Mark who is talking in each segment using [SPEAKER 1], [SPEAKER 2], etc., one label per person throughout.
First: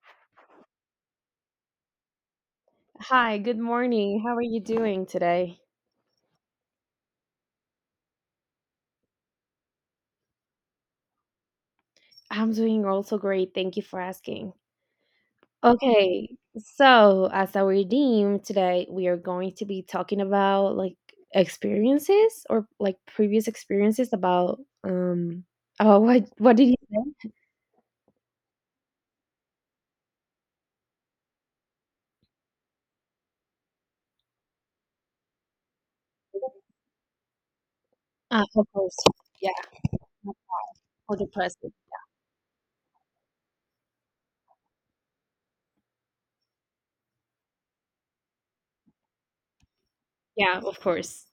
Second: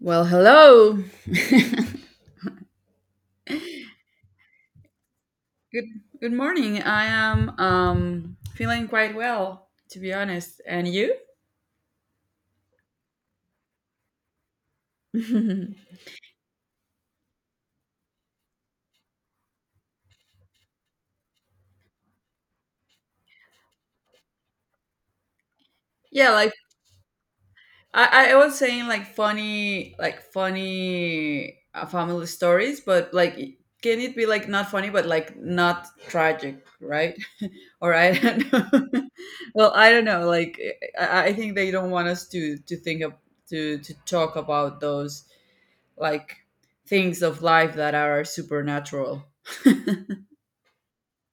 [SPEAKER 1] Well, hello.
[SPEAKER 2] Hi, good morning. How are you doing today?
[SPEAKER 1] good good morning. I am feeling quite well, to be honest. And you?
[SPEAKER 2] I'm doing also great. Thank you for asking. Okay, so as our theme today, we are going to be talking about like experiences or like previous experiences um about what
[SPEAKER 1] Yeah, like
[SPEAKER 2] what did you say?
[SPEAKER 1] I was saying like funny family stories, but like can it be like not funny but like not tragic, right? Or I
[SPEAKER 2] Ah,
[SPEAKER 1] don't
[SPEAKER 2] of
[SPEAKER 1] know.
[SPEAKER 2] course. Yeah,
[SPEAKER 1] Well, I don't know. Like I
[SPEAKER 2] for
[SPEAKER 1] I
[SPEAKER 2] the
[SPEAKER 1] I think they
[SPEAKER 2] present.
[SPEAKER 1] don't want us to think of to talk about those like things of life that are supernatural.
[SPEAKER 2] Yeah, of course.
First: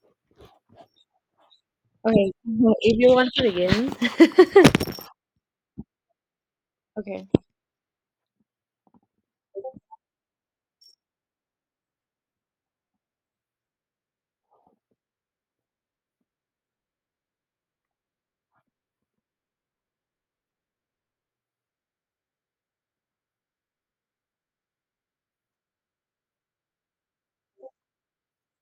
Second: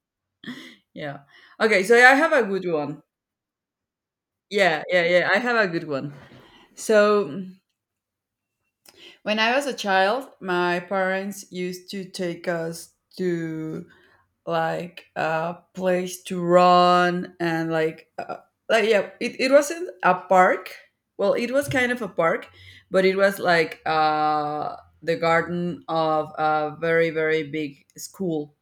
[SPEAKER 1] Yeah. Okay, so I
[SPEAKER 2] Okay,
[SPEAKER 1] have a good
[SPEAKER 2] well, if
[SPEAKER 1] one.
[SPEAKER 2] you want to begin.
[SPEAKER 1] Yeah, yeah, yeah. I have a good one. So
[SPEAKER 2] okay.
[SPEAKER 1] when I was a child, my parents used to take us to like a place to run and like yeah, it wasn't a park. Well, it was kind of a park, but it was like the garden of a very very big school,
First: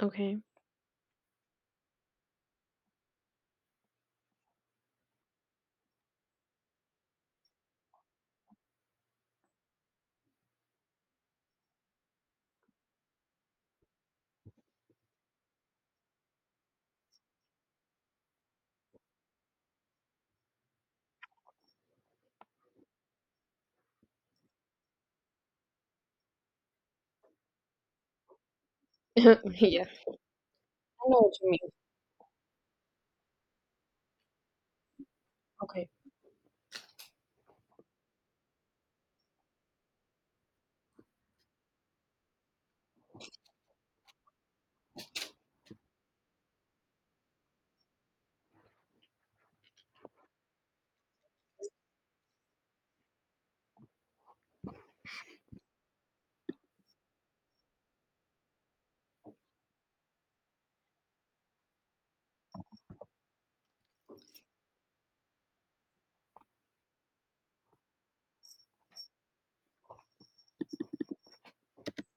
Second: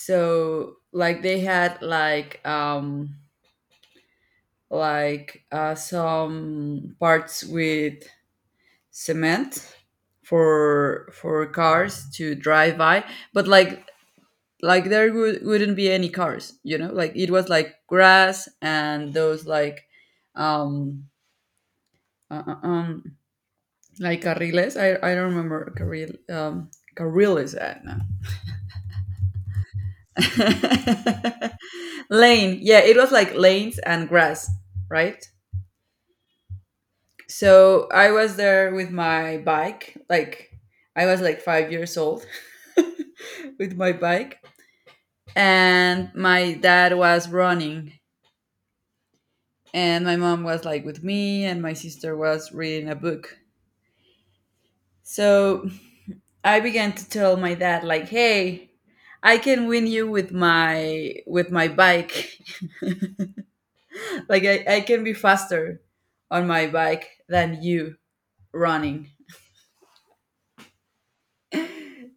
[SPEAKER 2] Okay.
[SPEAKER 1] like they had like some parts with cement for cars to drive by, but like there wouldn't be any cars, you know, like it was like grass and those um uh, uh, um like carriles, I don't remember carril carriles no.
[SPEAKER 2] yeah. I know what you mean.
[SPEAKER 1] Lane, yeah, it was like lanes and grass, right.
[SPEAKER 2] Okay.
[SPEAKER 1] So I was there with my bike, like I was like 5 years old, with my bike, and my dad was running, and my mom was like with me, and my sister was reading a book. So I began to tell my dad like, "Hey, I can win you with my bike. Like I can be faster on my bike than you running."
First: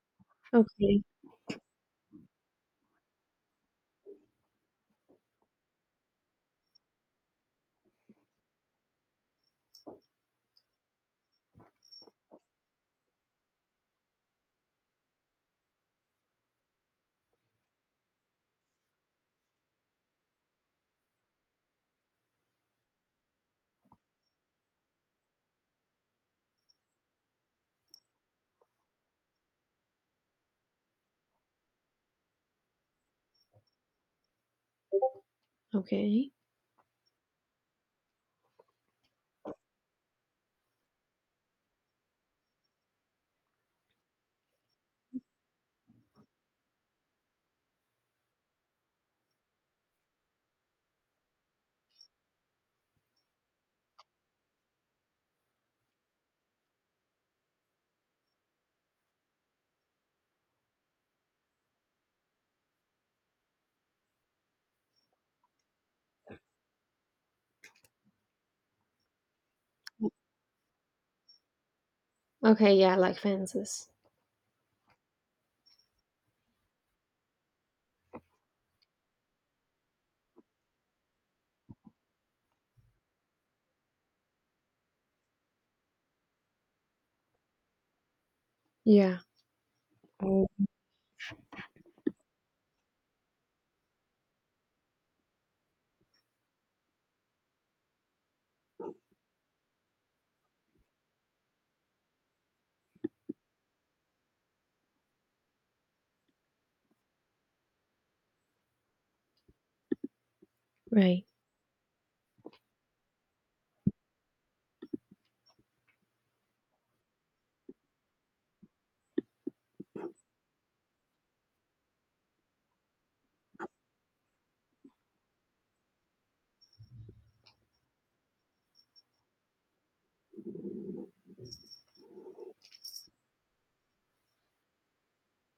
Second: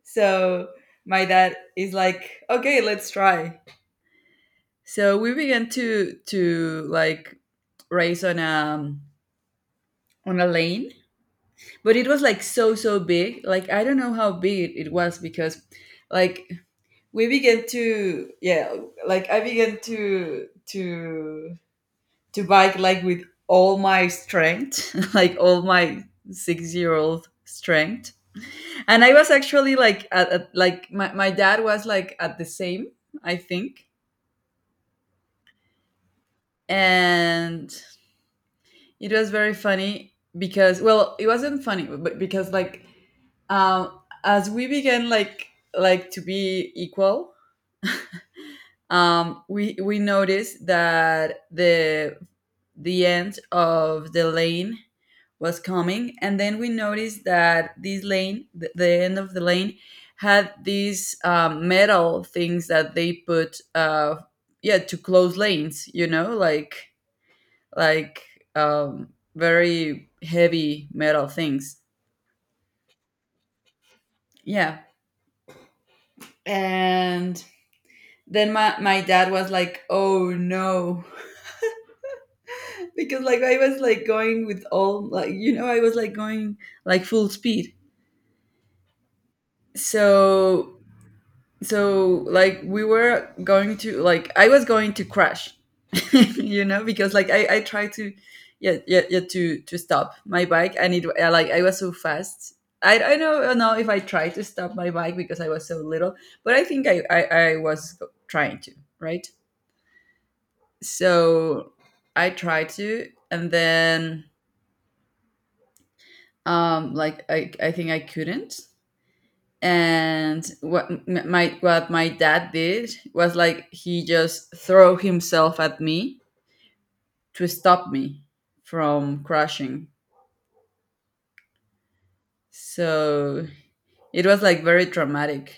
[SPEAKER 1] So
[SPEAKER 2] Okay.
[SPEAKER 1] my dad is like, "Okay, let's try." So we began to like race on a lane, but it was like so so big. Like I don't know how big it was, because like we began to yeah, like I began to to bike like with all my strength, like all my 6-year-old strength. And I was actually like at like my dad was like at the same, I think.
[SPEAKER 2] Okay.
[SPEAKER 1] And it was very funny because well, it wasn't funny, but because like um, as we began like to be equal, we noticed that the end of the lane was coming, and then we noticed that this lane, the end of the lane, had these metal things that they put, yeah, to close lanes. You know, like um, very heavy metal things.
[SPEAKER 2] Okay, yeah, like fences.
[SPEAKER 1] Yeah. And then my dad was like, oh no. Because like I was like going with all, like, you know, I was like going like full speed.
[SPEAKER 2] Yeah. Oh.
[SPEAKER 1] So so like we were going to like I was going to crash you know, because like I tried to yeah yeah, yeah to stop my bike, and it like I was so fast. I don't know if I tried to stop my bike because I was so little, but I think I was trying to right
[SPEAKER 2] Right.
[SPEAKER 1] so I tried to, and then like I think I couldn't. And what my dad did was like he just threw himself at me to stop me from crashing, so it was like very traumatic.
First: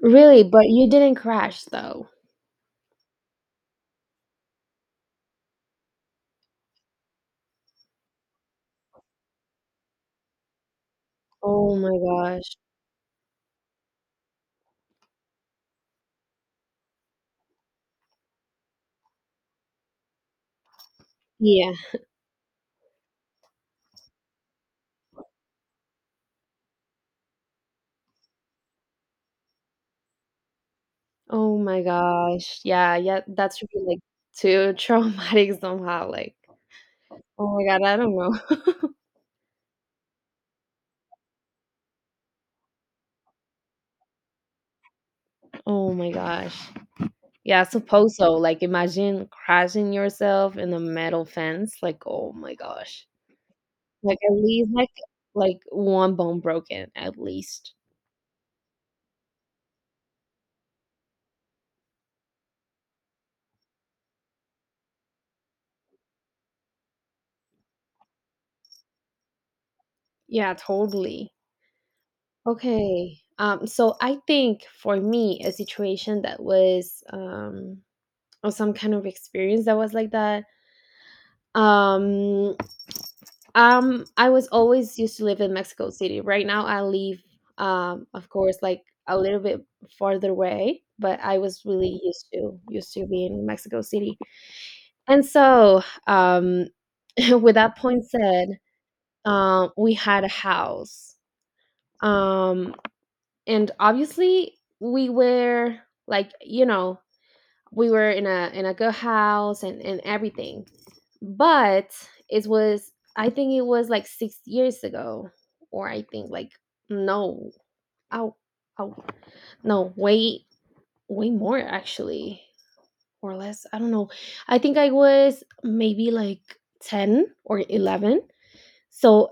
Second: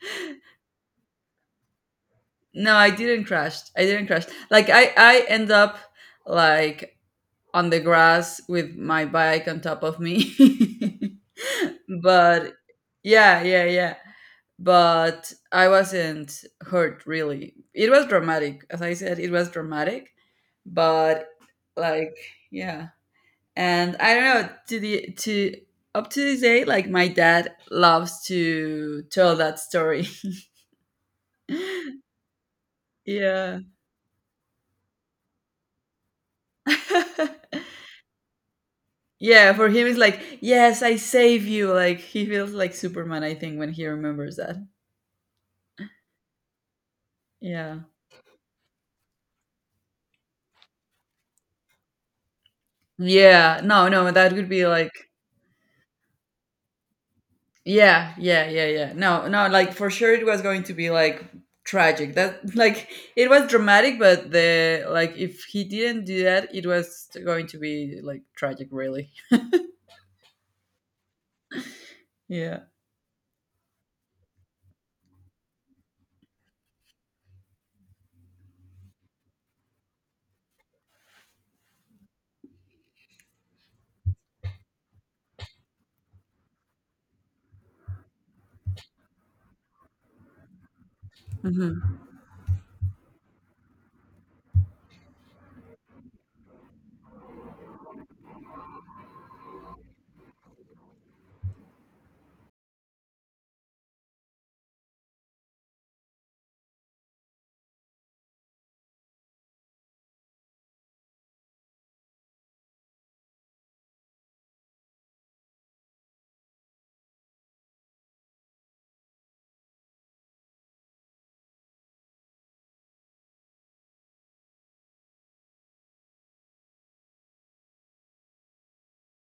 [SPEAKER 2] Really? But you didn't crash though?
[SPEAKER 1] No, I didn't crash, I didn't crash, like I end up like on the grass with my bike on top of me.
[SPEAKER 2] Oh my
[SPEAKER 1] But
[SPEAKER 2] gosh.
[SPEAKER 1] yeah yeah yeah, but I wasn't hurt really. It was dramatic, as I said, it was dramatic, but
[SPEAKER 2] Yeah.
[SPEAKER 1] like yeah. And I don't know to the to up to this day, like my dad loves to tell that story.
[SPEAKER 2] Oh my gosh. Yeah, yeah,
[SPEAKER 1] Yeah.
[SPEAKER 2] that's really, like, too traumatic somehow, like, oh my god, I don't know.
[SPEAKER 1] Yeah, for him it's like, yes, I save you. Like he feels like Superman, I think, when he remembers that.
[SPEAKER 2] Oh my gosh. Yeah, I
[SPEAKER 1] Yeah.
[SPEAKER 2] suppose so, like, imagine crashing yourself in a metal fence, like, oh my gosh.
[SPEAKER 1] Yeah. No, no,
[SPEAKER 2] Like,
[SPEAKER 1] that
[SPEAKER 2] at
[SPEAKER 1] would be
[SPEAKER 2] least,
[SPEAKER 1] like
[SPEAKER 2] like, 1 bone broken, at least.
[SPEAKER 1] yeah, yeah, yeah, yeah. No, no, like for sure it was going to be like tragic. That like it was dramatic, but the like if he didn't do that, it was going to be like tragic, really.
[SPEAKER 2] Yeah, totally.
[SPEAKER 1] Yeah.
[SPEAKER 2] Okay. So I think for me, a situation that was or some kind of experience that was like that. Um, I was always used to live in Mexico City. Right now, I live, of course, like a little bit farther away, but I was really
[SPEAKER 1] Hmm.
[SPEAKER 2] used to used to being in Mexico City. And so, um, with that point said, we had a house. Um, and obviously we were like you know we were in a good house and everything but it was I think it was like 6 years ago or I think like no oh oh no way way more actually or less I don't know I think I was maybe like 10 or 11. So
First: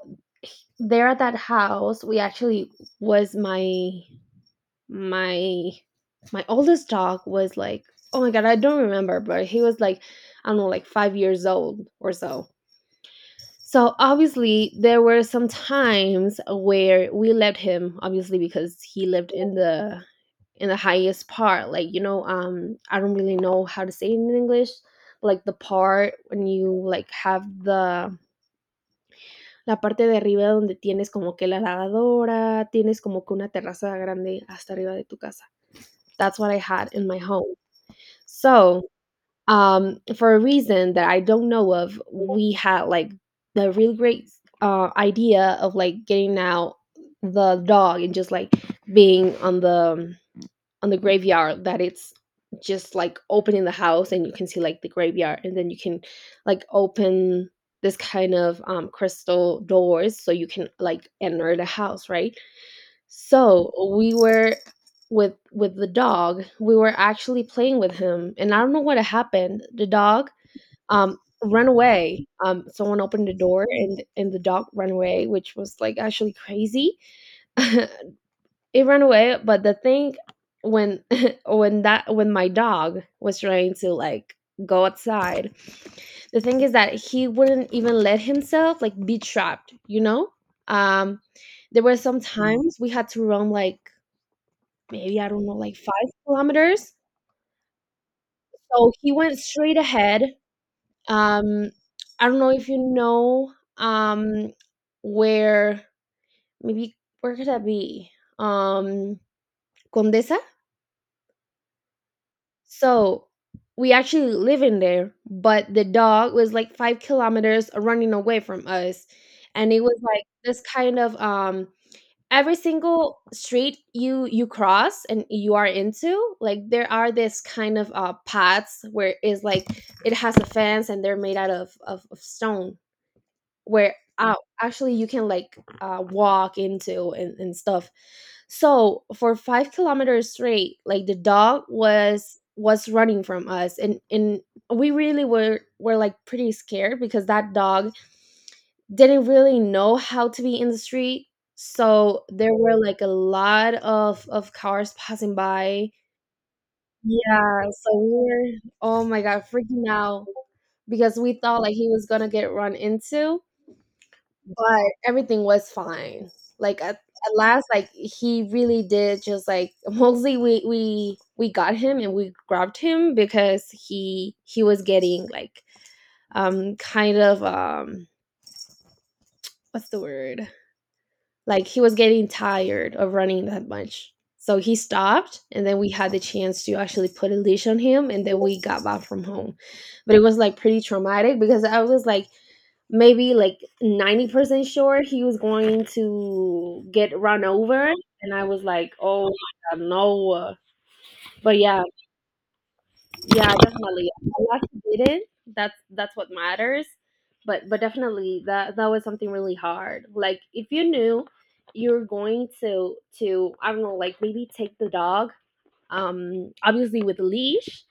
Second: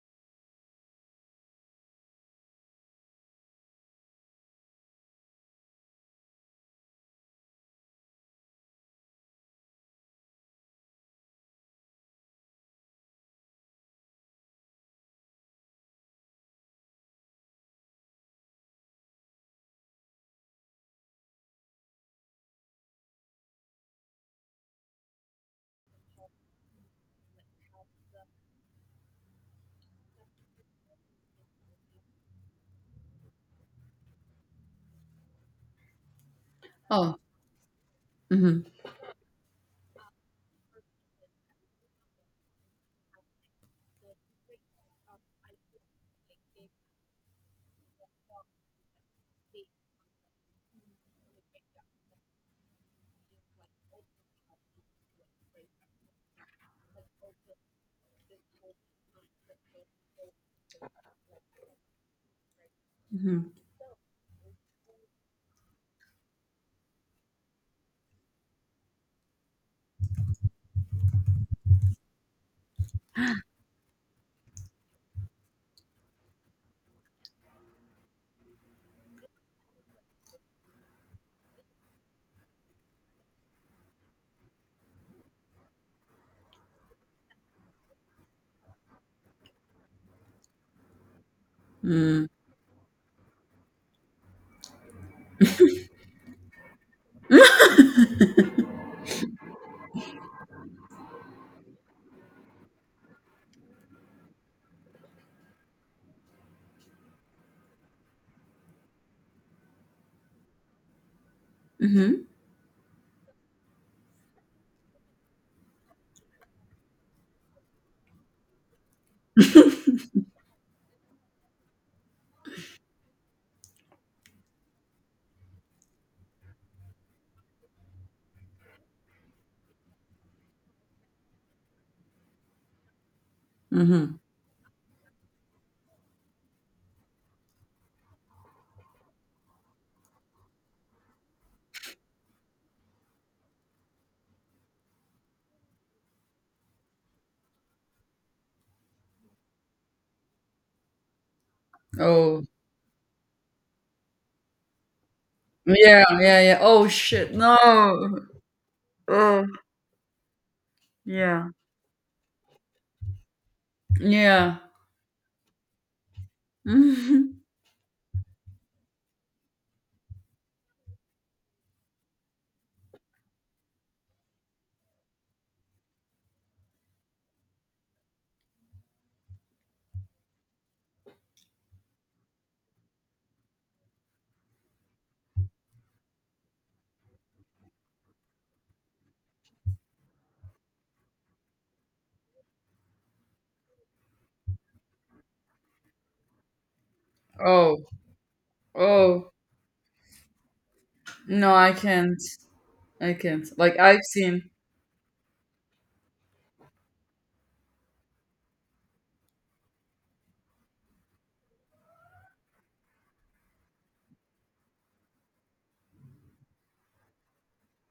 [SPEAKER 2] there at that house we actually was my my my oldest dog was like oh my god I don't remember but he was like I don't know like 5 years old or so. So obviously there were some times where we left him obviously because he lived in the highest part like you know I don't really know how to say it in English, like the part when you like have the la parte de arriba donde tienes como que la lavadora tienes como que una terraza grande hasta arriba de tu casa. That's what I had in
[SPEAKER 1] Oh.
[SPEAKER 2] my home.
[SPEAKER 1] Hmm.
[SPEAKER 2] So, for a reason that I don't know of, we had like the really great idea of like getting out the dog and just like being on the graveyard that it's just like opening the house and you can see like the graveyard and then you can like open this kind of crystal doors so you can like enter the house, right?
[SPEAKER 1] Hmm.
[SPEAKER 2] So we were with the dog. We were actually playing with him, and I don't know what happened. The dog um ran away. Someone opened the door, and the dog ran away, which was like actually crazy. it ran away, but the thing when when my dog was trying to like go outside, the thing is that he wouldn't even let himself like be trapped. You know, um, there were some
[SPEAKER 1] Mm.
[SPEAKER 2] Mm. times we had to run like maybe I don't know, like 5 kilometers. So he went straight ahead. Um, I don't know if you know where maybe where could that be? Um, Condesa.
[SPEAKER 1] Hmm.
[SPEAKER 2] So we actually live in there, but the dog was like 5 kilometers running away from us, and it was like this kind of every single street you cross and you are into like there are this kind of paths where it's like it has a fence and they're made out of stone where
[SPEAKER 1] Hmm.
[SPEAKER 2] uh, actually you can like walk into and stuff so for 5 kilometers straight like the dog was running from us and we really were like pretty scared because that dog didn't really know how to be in the street. So
[SPEAKER 1] Oh.
[SPEAKER 2] there were like a lot of cars passing by.
[SPEAKER 1] Yeah, yeah, yeah. Oh shit.
[SPEAKER 2] Yeah, so we
[SPEAKER 1] No.
[SPEAKER 2] were oh my god,
[SPEAKER 1] Oh.
[SPEAKER 2] freaking out because we
[SPEAKER 1] Yeah.
[SPEAKER 2] thought like he was gonna get run into,
[SPEAKER 1] Yeah.
[SPEAKER 2] but everything was fine. Like at
[SPEAKER 1] Mhm.
[SPEAKER 2] last, like he really did just like mostly we got him and we grabbed him because he was getting like kind of what's the word. Like he was getting tired of running that much. So he stopped and then we had the chance to actually put a leash on him and then we got back from home. But it was like pretty traumatic because I was like maybe like 90% sure he was going to get run
[SPEAKER 1] Oh.
[SPEAKER 2] over and I was like, "Oh
[SPEAKER 1] Oh.
[SPEAKER 2] my god, no."
[SPEAKER 1] No,
[SPEAKER 2] But
[SPEAKER 1] I
[SPEAKER 2] yeah,
[SPEAKER 1] can't. I can't.
[SPEAKER 2] yeah,
[SPEAKER 1] Like I've
[SPEAKER 2] definitely. I'm
[SPEAKER 1] seen.
[SPEAKER 2] glad you did it. That's what matters. But definitely that was something really hard. Like if you knew you're going to I don't know, like maybe take the dog, obviously with a leash,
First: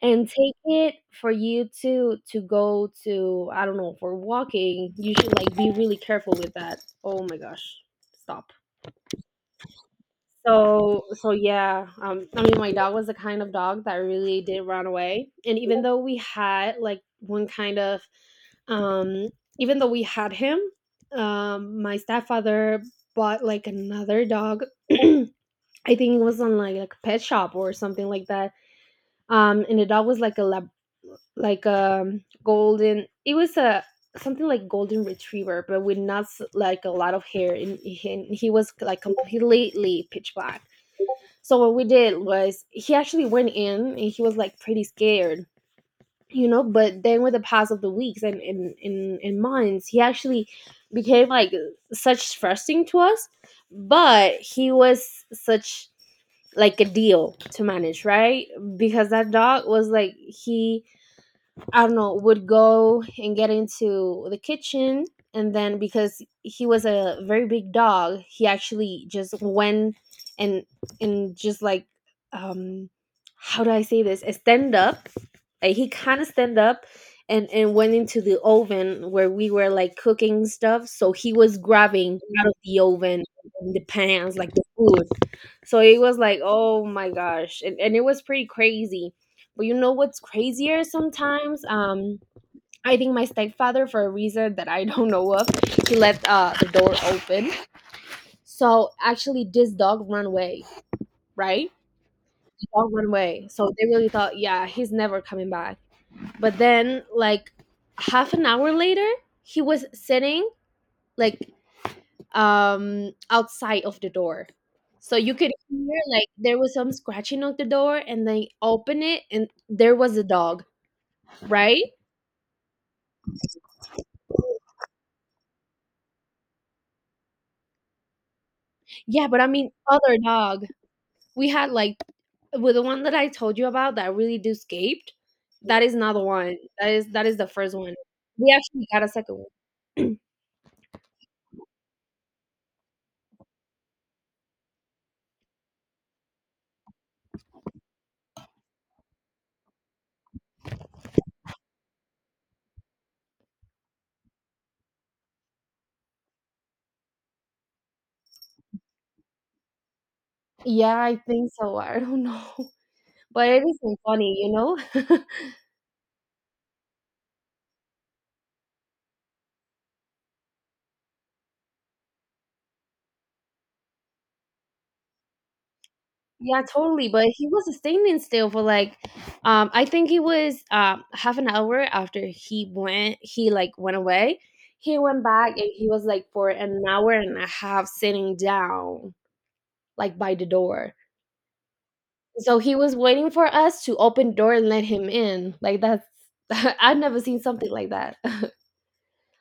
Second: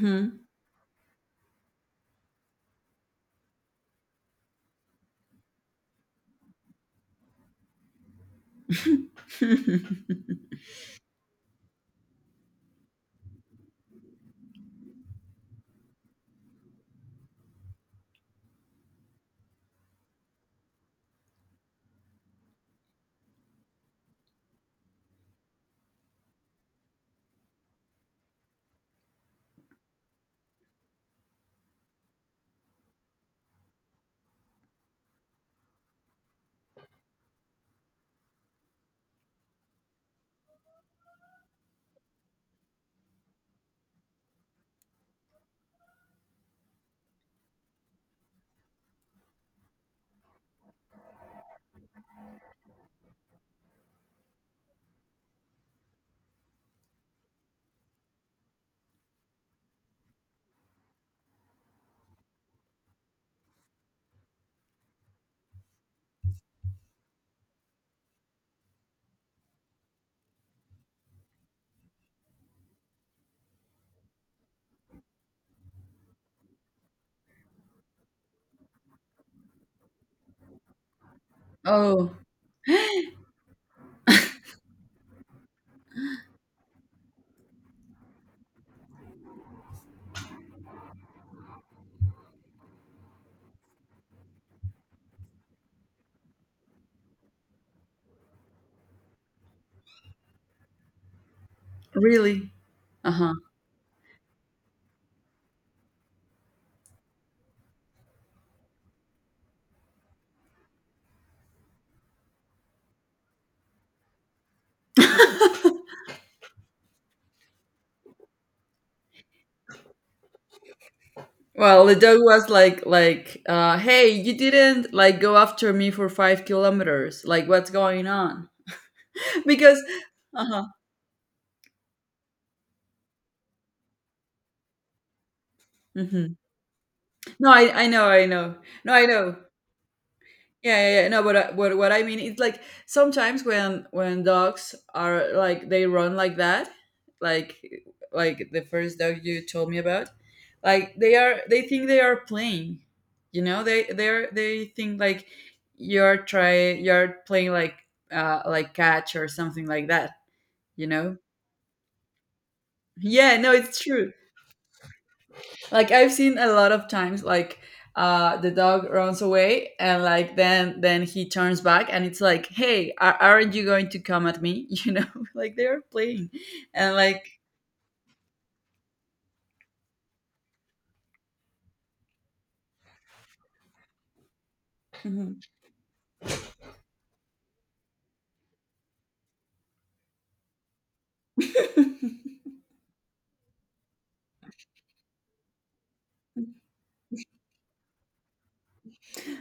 [SPEAKER 2] and take it for you to go to I don't know for walking. You should like be really careful with that. Oh my gosh, stop. So yeah, I mean my dog was the kind of dog that really did run away, and even though we had like one kind of um, even though we had him, my stepfather bought like another dog. I think it was on like a pet shop or something like that. And the dog was like a lab, like golden it was a something like golden retriever but with not like a lot of hair and he was like completely pitch black so what we did was he actually went in and he was like pretty scared, you know, but then with the pass of the weeks and in months, he actually became like such trusting to us, but he was such like a deal to manage, right? Because that dog was like he I don't know, would go and get into the kitchen. And then because he was a very big dog, he actually just went and and just like um how do I say this? Stand up. Like he kinda stand up and went into the oven where we were like cooking stuff. So he was
[SPEAKER 1] Oh,
[SPEAKER 2] grabbing out of the oven and the pans, like the food. So it was like, oh my gosh. And it was pretty crazy but you know what's crazier sometimes? I think my stepfather, for a reason that I don't know of, he left the door open. So actually, this dog ran away, right?
[SPEAKER 1] really?
[SPEAKER 2] The dog ran
[SPEAKER 1] Uh-huh.
[SPEAKER 2] away. So they really thought, yeah, he's never coming back. But then, like, half an hour later, he was sitting, like, outside of the door. So you could hear, like, there was some scratching of the door, and they open it, and there was a dog, right?
[SPEAKER 1] Well, the dog was like, hey, you didn't like go after me for 5 kilometers. Like, what's going on?
[SPEAKER 2] Yeah, but I mean
[SPEAKER 1] Because,
[SPEAKER 2] other
[SPEAKER 1] uh huh.
[SPEAKER 2] dog. We had like with the one that I told you about that really do escaped, that is not the
[SPEAKER 1] Hmm.
[SPEAKER 2] one. That is the
[SPEAKER 1] No,
[SPEAKER 2] first
[SPEAKER 1] I
[SPEAKER 2] one.
[SPEAKER 1] know, I
[SPEAKER 2] We
[SPEAKER 1] know.
[SPEAKER 2] actually
[SPEAKER 1] No,
[SPEAKER 2] got
[SPEAKER 1] I
[SPEAKER 2] a
[SPEAKER 1] know.
[SPEAKER 2] second one.
[SPEAKER 1] Yeah, yeah, yeah. No, but what I mean is like sometimes when dogs are like they run like that, like like the first dog you told me about, like they are they think they are playing, you know, they are they think like you're playing like catch or something like that, you
[SPEAKER 2] Yeah,
[SPEAKER 1] know.
[SPEAKER 2] I think so. I don't know.
[SPEAKER 1] Yeah,
[SPEAKER 2] But
[SPEAKER 1] no,
[SPEAKER 2] it
[SPEAKER 1] it's
[SPEAKER 2] isn't
[SPEAKER 1] true.
[SPEAKER 2] funny, you know?
[SPEAKER 1] Like I've seen a lot of times like the dog runs away, and like then he turns back and it's like hey aren't you going to come at me. You know, like they are playing
[SPEAKER 2] yeah,
[SPEAKER 1] and
[SPEAKER 2] totally. But
[SPEAKER 1] like
[SPEAKER 2] he was standing still for like I think it was half an hour after he went he like went away. He went back and he was like for an hour and a half sitting down like by the door. So he was waiting for us to open door and let him in. Like that's I've never seen something like that.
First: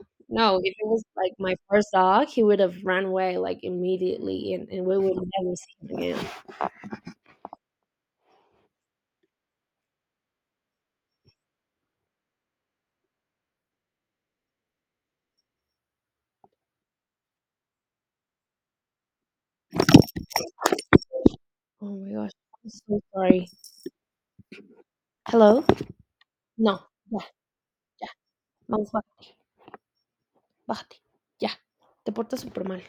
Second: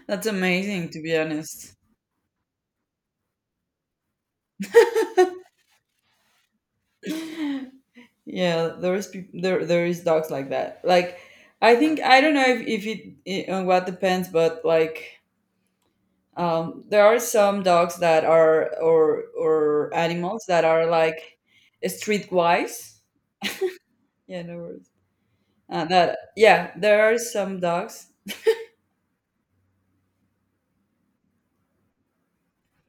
[SPEAKER 1] that's
[SPEAKER 2] no, if it
[SPEAKER 1] amazing, to
[SPEAKER 2] was
[SPEAKER 1] be
[SPEAKER 2] like my
[SPEAKER 1] honest.
[SPEAKER 2] first dog, he would have run away like immediately and we would never see him again.
[SPEAKER 1] Yeah, there is peop there there is dogs like that, like I think I don't know if it on what depends, but like there are some dogs that are or animals that are like
[SPEAKER 2] Oh my gosh. I'm
[SPEAKER 1] streetwise.
[SPEAKER 2] so sorry.
[SPEAKER 1] Yeah, no worries.
[SPEAKER 2] Hello?
[SPEAKER 1] That yeah,
[SPEAKER 2] No.
[SPEAKER 1] there are
[SPEAKER 2] Yeah,
[SPEAKER 1] some dogs.
[SPEAKER 2] yeah. Vamos, bá- bájate. Yeah. Te portas super mal.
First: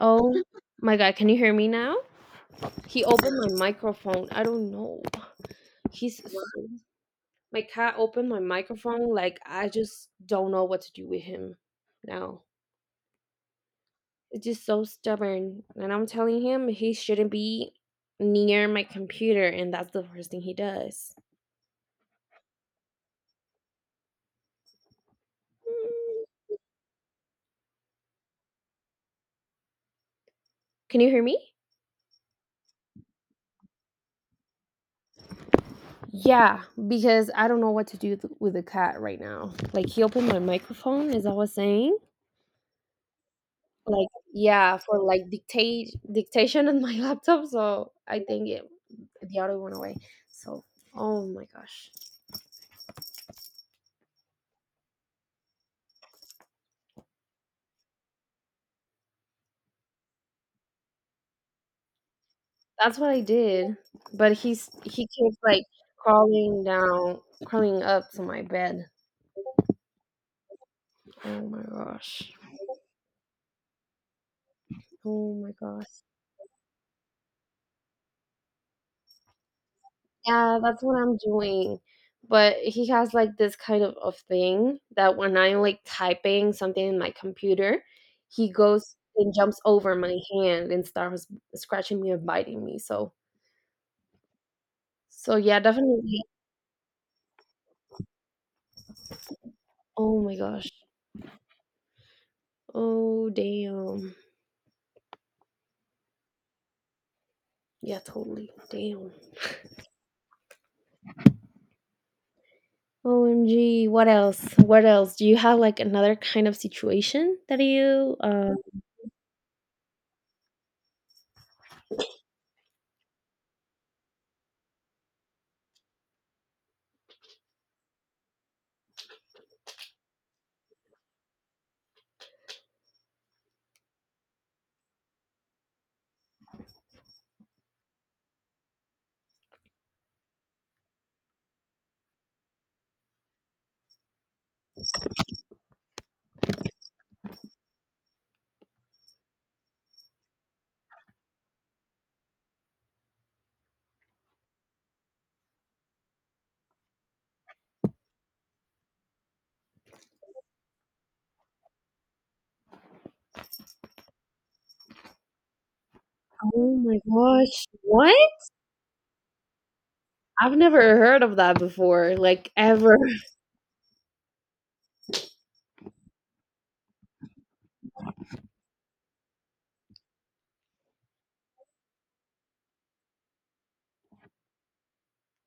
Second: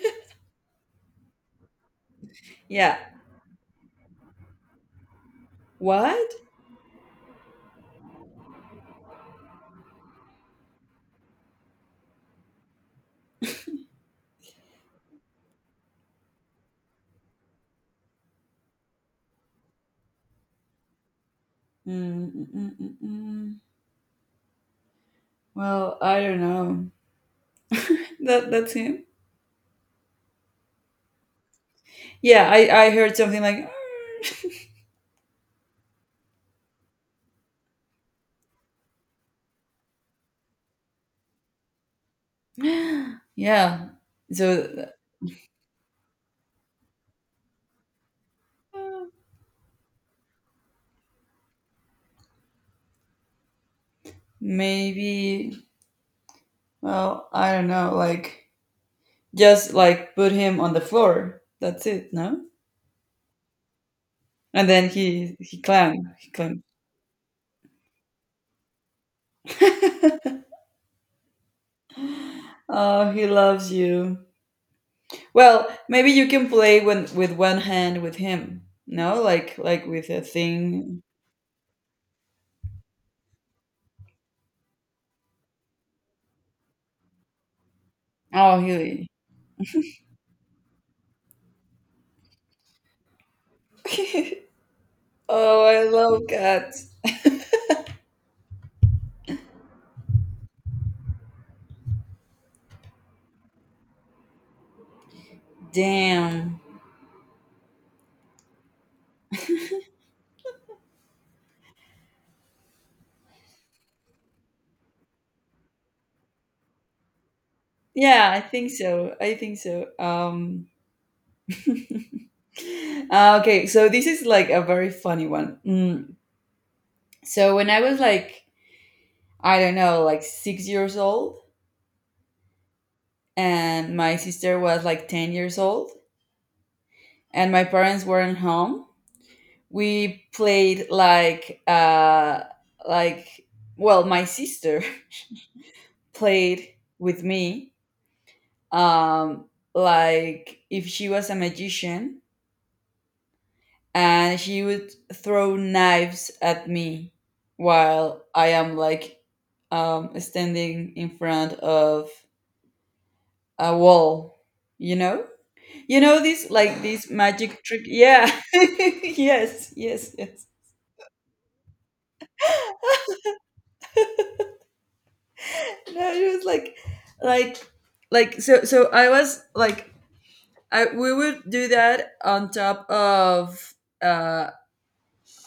[SPEAKER 2] Oh my god, can you hear me now?
[SPEAKER 1] Yeah.
[SPEAKER 2] He opened my microphone. I don't know. He's
[SPEAKER 1] What?
[SPEAKER 2] my cat opened my microphone. Like, I just don't know what to do with him now. It's just so stubborn. And I'm telling him he shouldn't be near my computer, and that's the first thing he does.
[SPEAKER 1] Mm, mm, mm, mm, mm. Well, I
[SPEAKER 2] Mm.
[SPEAKER 1] don't know. That that's him.
[SPEAKER 2] Can you hear me?
[SPEAKER 1] Yeah, I heard something like
[SPEAKER 2] Yeah, because I don't know what to do with the cat right now. Like, he opened my microphone, as I was saying.
[SPEAKER 1] "Ah." Yeah.
[SPEAKER 2] Like, yeah,
[SPEAKER 1] So
[SPEAKER 2] for like dictate dictation on my laptop. So I think it, the other went away. So, oh my gosh.
[SPEAKER 1] maybe well, I don't know, like just like put him on the floor. That's it, no?
[SPEAKER 2] That's what I did, but
[SPEAKER 1] And then
[SPEAKER 2] he keeps
[SPEAKER 1] he
[SPEAKER 2] like
[SPEAKER 1] climbed. He
[SPEAKER 2] crawling
[SPEAKER 1] climbed.
[SPEAKER 2] down, crawling up to my bed. Oh my gosh.
[SPEAKER 1] Oh, he loves you.
[SPEAKER 2] Oh my
[SPEAKER 1] Well,
[SPEAKER 2] gosh.
[SPEAKER 1] maybe you can play when, with one hand with him. No, like with a
[SPEAKER 2] Yeah, that's what
[SPEAKER 1] thing.
[SPEAKER 2] I'm doing. But he has like this kind of thing that when I'm like typing something in my computer, he
[SPEAKER 1] Oh,
[SPEAKER 2] goes
[SPEAKER 1] he.
[SPEAKER 2] and jumps over my hand and starts scratching me and biting me. So, so yeah,
[SPEAKER 1] Oh, I
[SPEAKER 2] definitely.
[SPEAKER 1] love cats.
[SPEAKER 2] Oh my gosh. Oh damn.
[SPEAKER 1] Damn.
[SPEAKER 2] Yeah, totally. Damn. OMG, what else? What else? Do you have like another kind of situation that you
[SPEAKER 1] Yeah, I think so. I think so. Okay, so this is like a very funny one. Mm. So when I was like, I don't know, like 6 years old, and my sister was like 10 years old, and my parents weren't home, we played like well my sister played with me um like if she was a magician, and she would throw knives at me while I am like standing in front of a wall. You know, you know this
[SPEAKER 2] Oh
[SPEAKER 1] like
[SPEAKER 2] my
[SPEAKER 1] this magic
[SPEAKER 2] gosh.
[SPEAKER 1] trick, yeah.
[SPEAKER 2] What?
[SPEAKER 1] Yes yes yes.
[SPEAKER 2] I've never heard of that before, like ever.
[SPEAKER 1] No, it was like, like. So, so I was like, I we would do that uh,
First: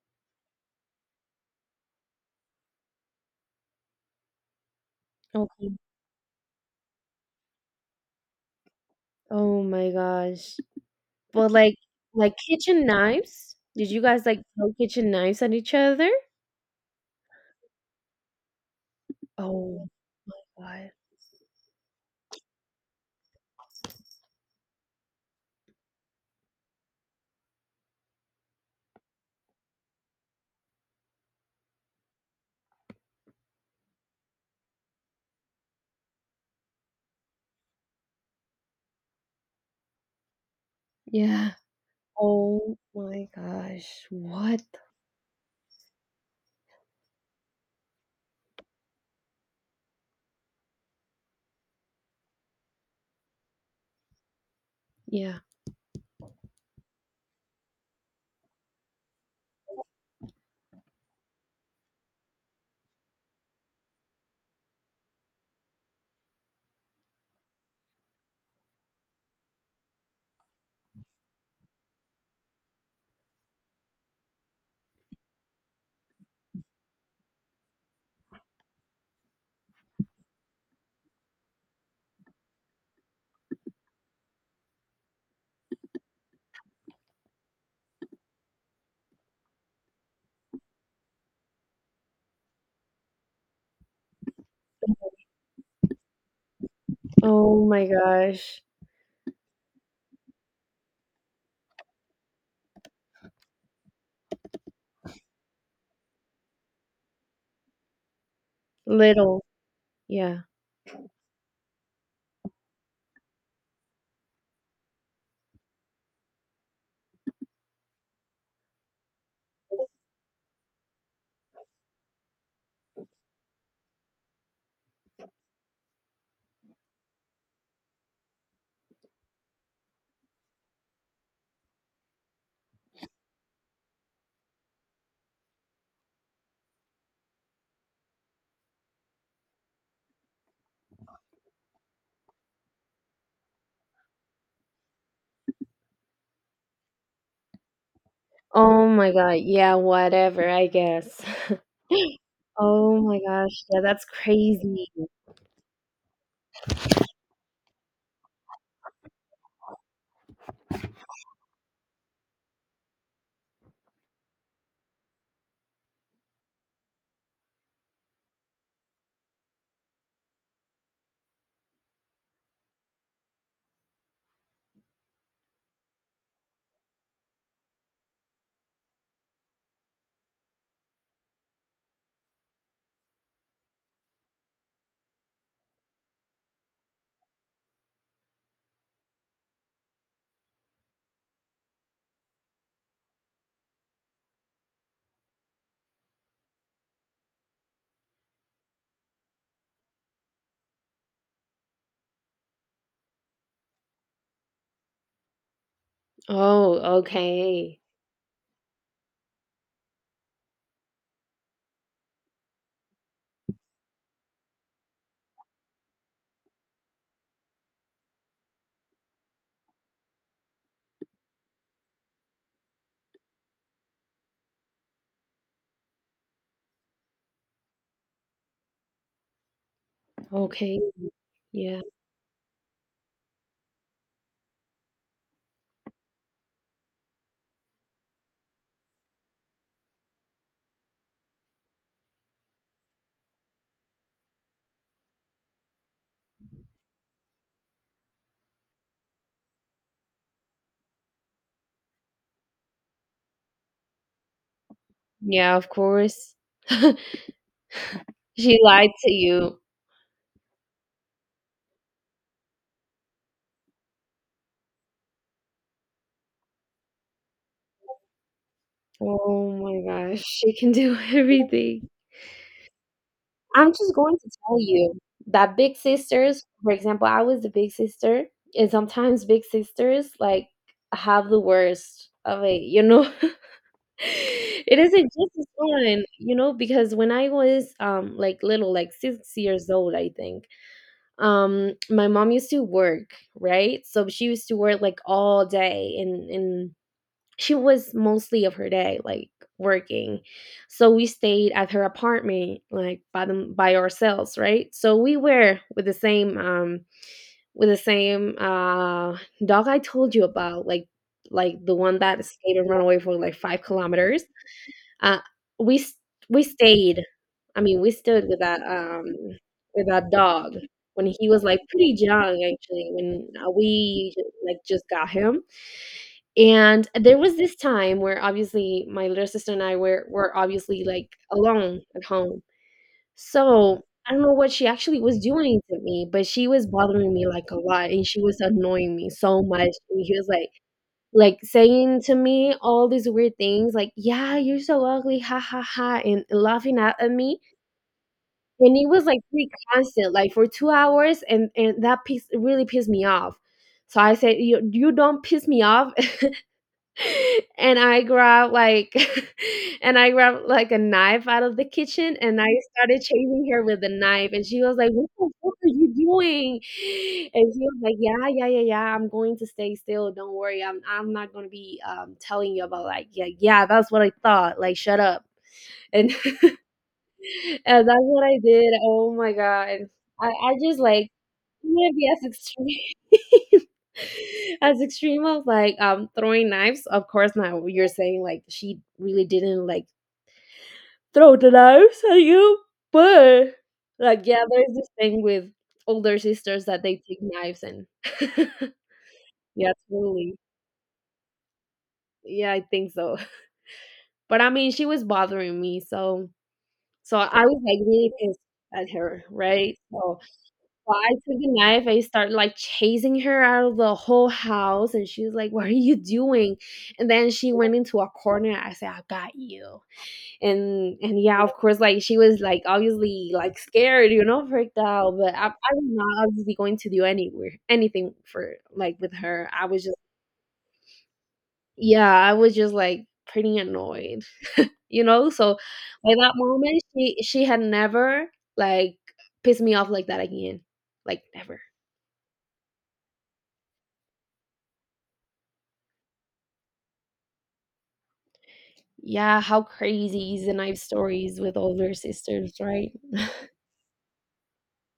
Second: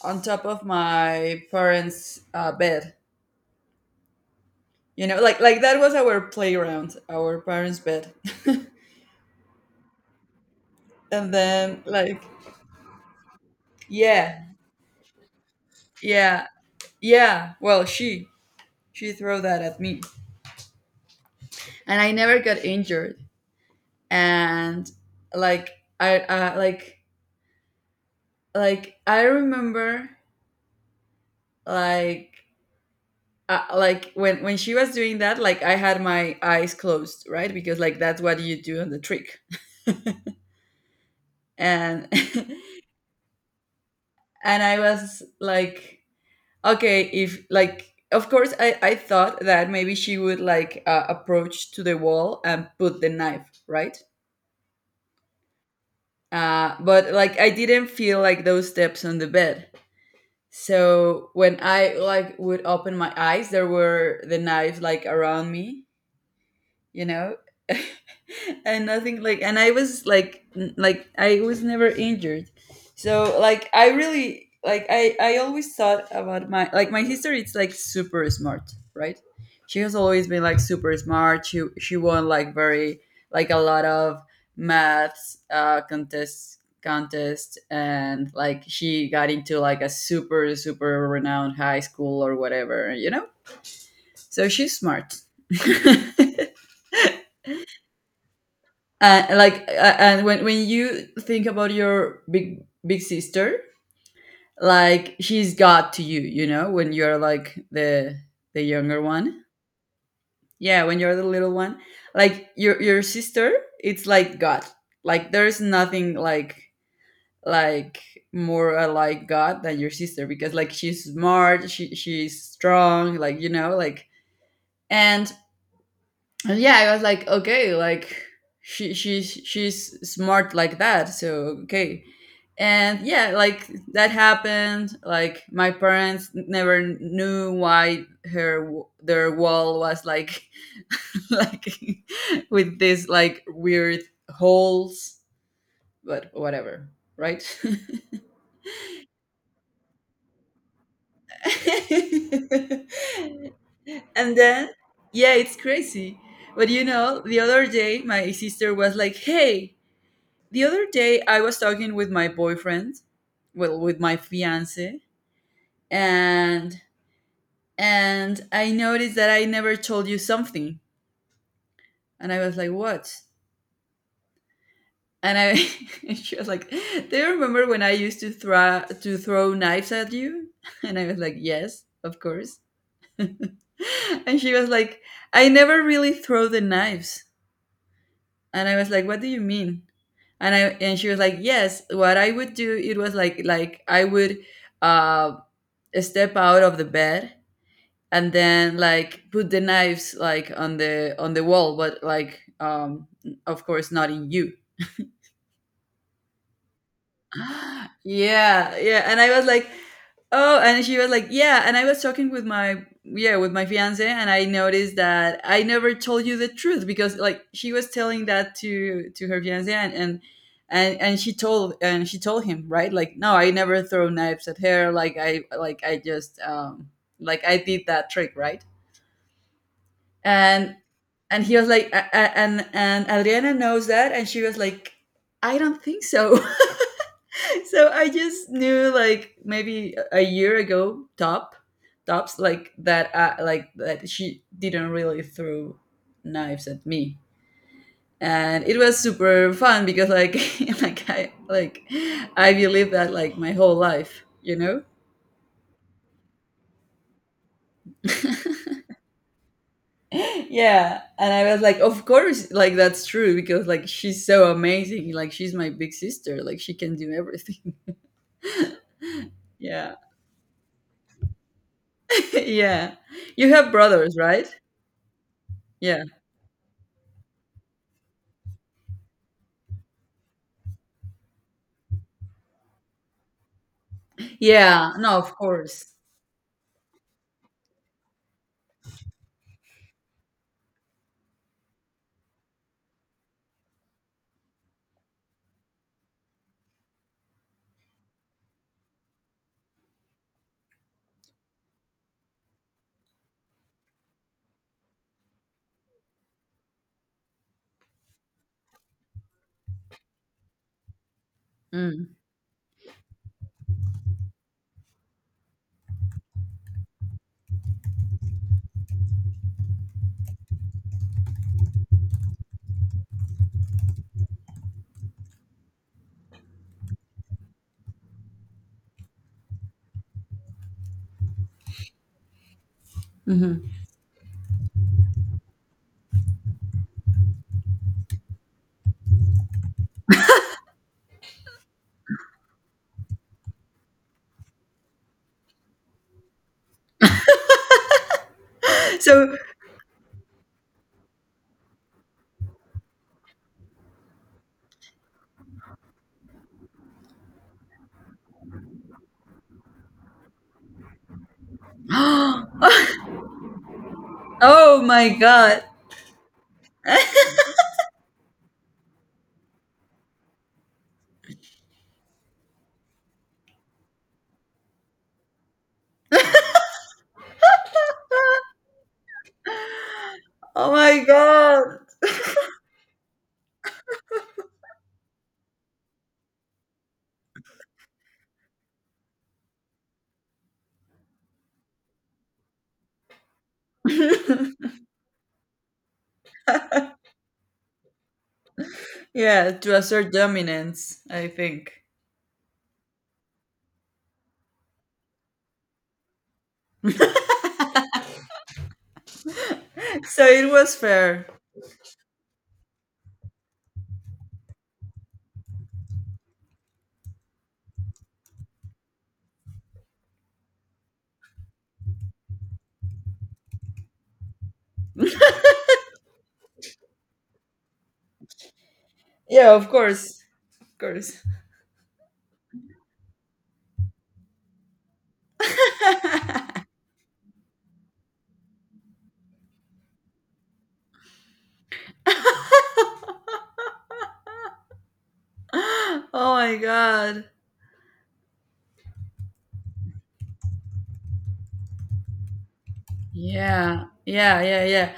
[SPEAKER 1] on top of my parents' bed. You know, like
[SPEAKER 2] Okay.
[SPEAKER 1] that was our playground, our parents' bed.
[SPEAKER 2] Oh my gosh.
[SPEAKER 1] And
[SPEAKER 2] Well, like
[SPEAKER 1] then, like,
[SPEAKER 2] kitchen knives? Did you guys like
[SPEAKER 1] yeah,
[SPEAKER 2] throw kitchen knives at each other?
[SPEAKER 1] yeah, yeah. Well, she threw that at
[SPEAKER 2] Oh
[SPEAKER 1] me,
[SPEAKER 2] my god.
[SPEAKER 1] and I never got injured. And like, I, uh, like, like I remember, like like when she was doing that, like I had my eyes closed, right, because like that's what you do on the trick.
[SPEAKER 2] Yeah.
[SPEAKER 1] And
[SPEAKER 2] Oh my gosh. What
[SPEAKER 1] and I was like okay if like of course I thought that maybe she would like approach to the wall and put the knife, right.
[SPEAKER 2] Yeah.
[SPEAKER 1] But like I didn't feel like those steps on the bed, so when I like would open my eyes there were the knives like around me, you know. And nothing like. And I was like like I was never injured, so like I really like I always thought about my like my history it's like super smart, right. She has always been like super smart. She won like very like a lot of maths contests, and like she got into like a super super renowned high school or whatever, you know. So she's smart.
[SPEAKER 2] Oh my gosh.
[SPEAKER 1] Like and when you think about your big big sister, like she's got to you, you know, when you're like the younger
[SPEAKER 2] Little.
[SPEAKER 1] one,
[SPEAKER 2] Yeah.
[SPEAKER 1] yeah, when you're the little one, like your sister, it's like god, like there's nothing like like more like god than your sister, because like she's smart, she's strong, like you know, like. and And yeah, I was like, okay, like she's smart like that, so okay. And yeah, like that happened. Like my parents never knew why her their wall was like like with this like weird holes, but whatever, right?
[SPEAKER 2] Oh my god. Yeah, whatever, I guess. Oh my gosh. Yeah, that's
[SPEAKER 1] And then
[SPEAKER 2] crazy.
[SPEAKER 1] yeah, it's crazy. But you know, the other day my sister was like, "Hey," the other day, I was talking with my boyfriend, well, with my fiance, and and I noticed that I never told you something, and I was like, "What?" And I, and she was like, "Do you remember when I used to throw knives at you?" And I was like, "Yes, of course." And she was like, "I never really throw the knives." And I was like, "What do you mean?" And she was like, "Yes, what I would do, it was like I would uh step out of the bed and then like put the knives like on the wall, but like of course not in you."
[SPEAKER 2] Oh, okay.
[SPEAKER 1] Yeah, yeah, and I was like, oh. And she was like, yeah, and I was talking with my, yeah, with my fiance, and I noticed that I never told you the truth, because like she was telling that to her fiance. And she told, and she told him, right, like, "No, I never throw knives at her. Like I, like I just like I did that trick," right? and
[SPEAKER 2] Okay.
[SPEAKER 1] and he was
[SPEAKER 2] Yeah.
[SPEAKER 1] like, and Adriana knows that. And she was like, "I don't think so." So I just knew like maybe a year ago, tops, like that, like that she didn't really throw knives at me. And it was super fun, because like like I like, I believe that like my whole life, you know.
[SPEAKER 2] Yeah, of course. She lied to you.
[SPEAKER 1] Yeah, and I was like, of course, like that's true, because like she's so amazing. Like she's my big sister, like she can do everything.
[SPEAKER 2] Oh my
[SPEAKER 1] Yeah.
[SPEAKER 2] gosh. She can do everything.
[SPEAKER 1] Yeah, you
[SPEAKER 2] I'm
[SPEAKER 1] have
[SPEAKER 2] just
[SPEAKER 1] brothers,
[SPEAKER 2] going to
[SPEAKER 1] right?
[SPEAKER 2] tell you that big
[SPEAKER 1] Yeah,
[SPEAKER 2] sisters, for example, I was the big sister, and sometimes big sisters like have the worst of it, you know? It
[SPEAKER 1] yeah,
[SPEAKER 2] isn't
[SPEAKER 1] no, of
[SPEAKER 2] just as
[SPEAKER 1] course.
[SPEAKER 2] fun, you know, because when I was like little, like 6 years old, I think, my mom used to work, right? So she used to work like all day and she was mostly of her day like working. So we stayed at her apartment like by them by ourselves, right? So we were with the same dog I told you about, like the one
[SPEAKER 1] Mm.
[SPEAKER 2] that escaped and ran away for like 5 kilometers. Uh, we s- we stayed. I mean, we stood with that dog when he was like pretty young actually when we like just got him. And there was this time where obviously my little sister and I were obviously like alone at home,
[SPEAKER 1] hmm
[SPEAKER 2] so I don't know what she actually was doing to me, but she was bothering me like a lot and she was annoying me so much, and he was like saying to me all these weird things like, yeah, you're so ugly, ha ha ha, and laughing at me. And it was like
[SPEAKER 1] so.
[SPEAKER 2] pretty constant like for 2 hours, and that piece really pissed me off. So I said, you, don't piss me off. And I grabbed like and I grabbed like a knife out of the kitchen, and I
[SPEAKER 1] Oh
[SPEAKER 2] started chasing her with the knife, and she was like, "What
[SPEAKER 1] my
[SPEAKER 2] the fuck are
[SPEAKER 1] god.
[SPEAKER 2] you doing?" And she was like, "Yeah, yeah, yeah, yeah. I'm going to stay still. Don't worry. I'm not gonna be telling you about like, yeah, yeah, that's what I thought. Like, shut up." And yeah, that's what I did. Oh my god. I
[SPEAKER 1] Oh
[SPEAKER 2] just
[SPEAKER 1] my
[SPEAKER 2] like I'm
[SPEAKER 1] god.
[SPEAKER 2] gonna be as extreme as extreme of like throwing knives. Of course now you're saying like she really didn't like throw the knives at you, but like yeah, there's this thing with older sisters that they take knives and
[SPEAKER 1] Yeah,
[SPEAKER 2] yeah,
[SPEAKER 1] to assert
[SPEAKER 2] totally.
[SPEAKER 1] dominance, I think.
[SPEAKER 2] Yeah, I think so. But I mean she was bothering me, so so I was like really pissed at her, right? So
[SPEAKER 1] So it was
[SPEAKER 2] I
[SPEAKER 1] fair.
[SPEAKER 2] took the knife. I started like chasing her out of the whole house, and she was like, "What are you doing?" And then she went into a corner. I said, "I got you." And yeah, of course, like she was like obviously like scared, you know, freaked out. But I was not obviously going to do anywhere anything for like with her.
[SPEAKER 1] Yeah,
[SPEAKER 2] I
[SPEAKER 1] of
[SPEAKER 2] was just
[SPEAKER 1] course. Of course.
[SPEAKER 2] yeah, I was just like pretty annoyed, you know. So by that moment, she had never like pissed me off like that again, like never.
[SPEAKER 1] Oh my god.
[SPEAKER 2] Yeah, how crazy is the knife stories with older sisters, right?
[SPEAKER 1] Yeah, yeah, yeah, yeah.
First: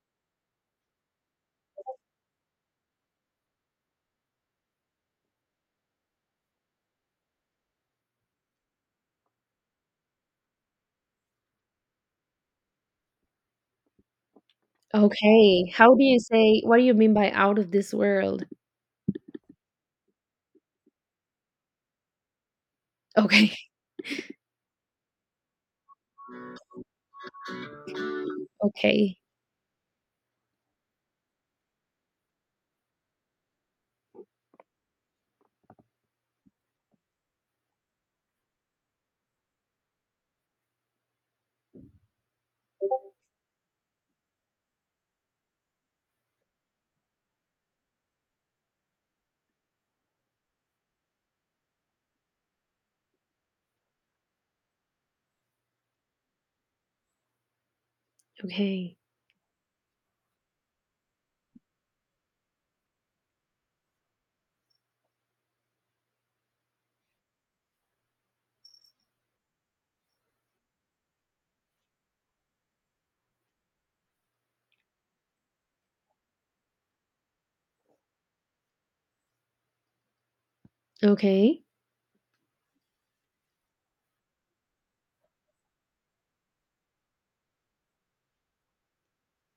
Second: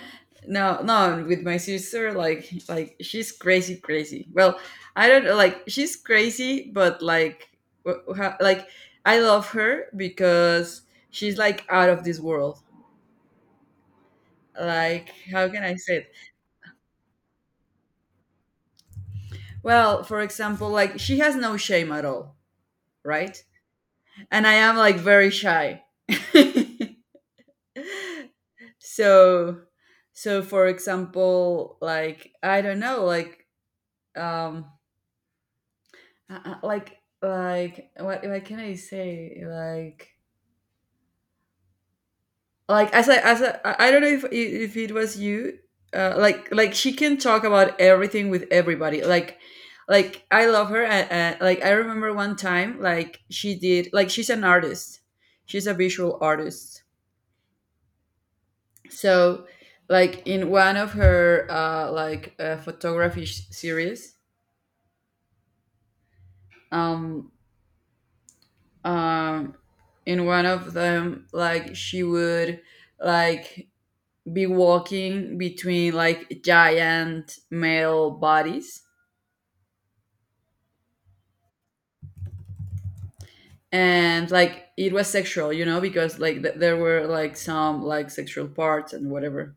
[SPEAKER 1] No, no, with my sister, like she's crazy, crazy. Well, I don't know, like she's crazy, but like like I love her, because she's like out of this world. Like, how can
[SPEAKER 2] Okay.
[SPEAKER 1] I
[SPEAKER 2] How
[SPEAKER 1] say
[SPEAKER 2] do
[SPEAKER 1] it?
[SPEAKER 2] you say, what do you mean by out of this world?
[SPEAKER 1] Well, for example, like she has no shame at all, right?
[SPEAKER 2] Okay.
[SPEAKER 1] And I am like very shy.
[SPEAKER 2] Okay.
[SPEAKER 1] So, so for example, like I don't know, like um like what can I say? Like as I as I don't know if it was you, like she can talk about everything with everybody. Like I love her, and like I remember one time like she did, like she's an artist, she's a visual artist.
[SPEAKER 2] Okay.
[SPEAKER 1] So like in one of her like photography series, um um in one of them, like she would, like be walking between like giant male bodies.
[SPEAKER 2] Okay.
[SPEAKER 1] And like it was sexual, you know, because like there were like some like sexual parts and whatever,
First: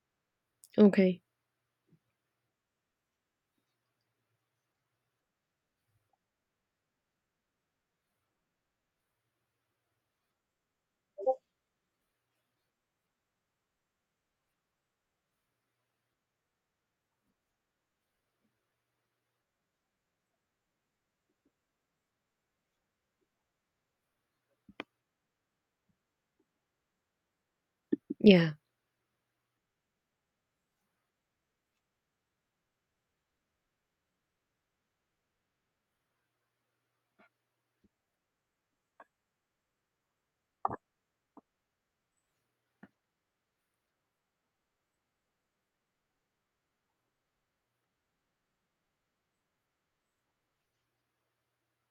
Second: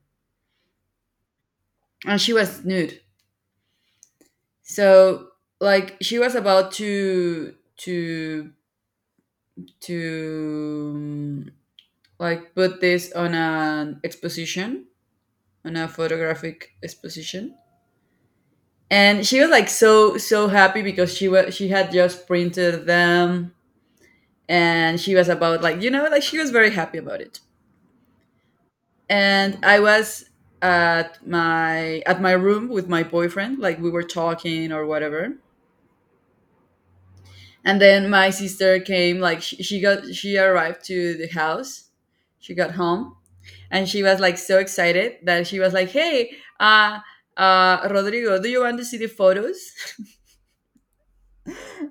[SPEAKER 2] Okay.
[SPEAKER 1] and she was nude. So like she was about to like put this on an exposition, on a photographic exposition. And she was like so, so happy, because she was, she had just printed them, and she was about, like, you know, like she was very happy about it.
[SPEAKER 2] Yeah.
[SPEAKER 1] And I was at my, at my room with my boyfriend, like we were talking or whatever. And then my sister came, like she got, she arrived to the house, she got home. And she was like so excited that she was like, "Hey, uh Rodrigo, do you want to see the photos?"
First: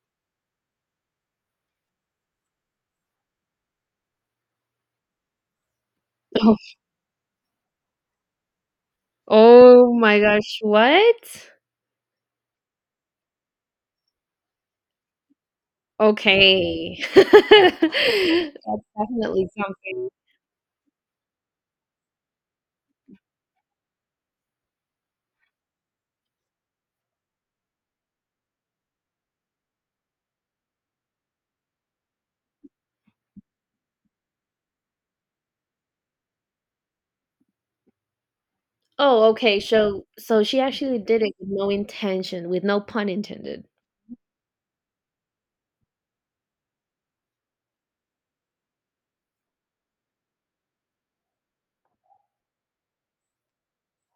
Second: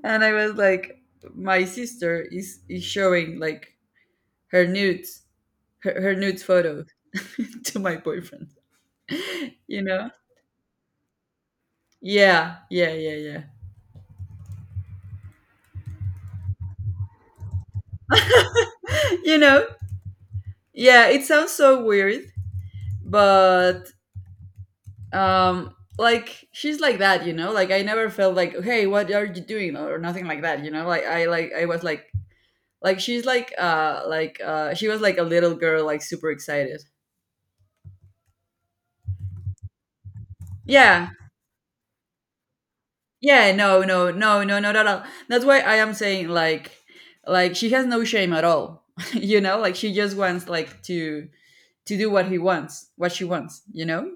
[SPEAKER 1] And I was like, my sister is showing like her nudes, her, her nudes photos to my boyfriend. You
[SPEAKER 2] Oh, oh
[SPEAKER 1] know?
[SPEAKER 2] my gosh. What?
[SPEAKER 1] Yeah, yeah, yeah, yeah.
[SPEAKER 2] Okay. That's
[SPEAKER 1] You
[SPEAKER 2] definitely
[SPEAKER 1] know?
[SPEAKER 2] something.
[SPEAKER 1] Yeah, it sounds so weird, but like she's like that, you know? Like I never felt like, "Hey, what are you doing?" or nothing like that, you know? Like I, like I was like she's like she was like a little girl, like super excited.
[SPEAKER 2] Oh, okay, so so she actually
[SPEAKER 1] Yeah,
[SPEAKER 2] did it with no intention, with no pun
[SPEAKER 1] yeah,
[SPEAKER 2] intended.
[SPEAKER 1] no, no, no, no, not at all. That's why I am saying like she has no shame at all. You know, like she just wants like to do what he wants, what she wants, you know?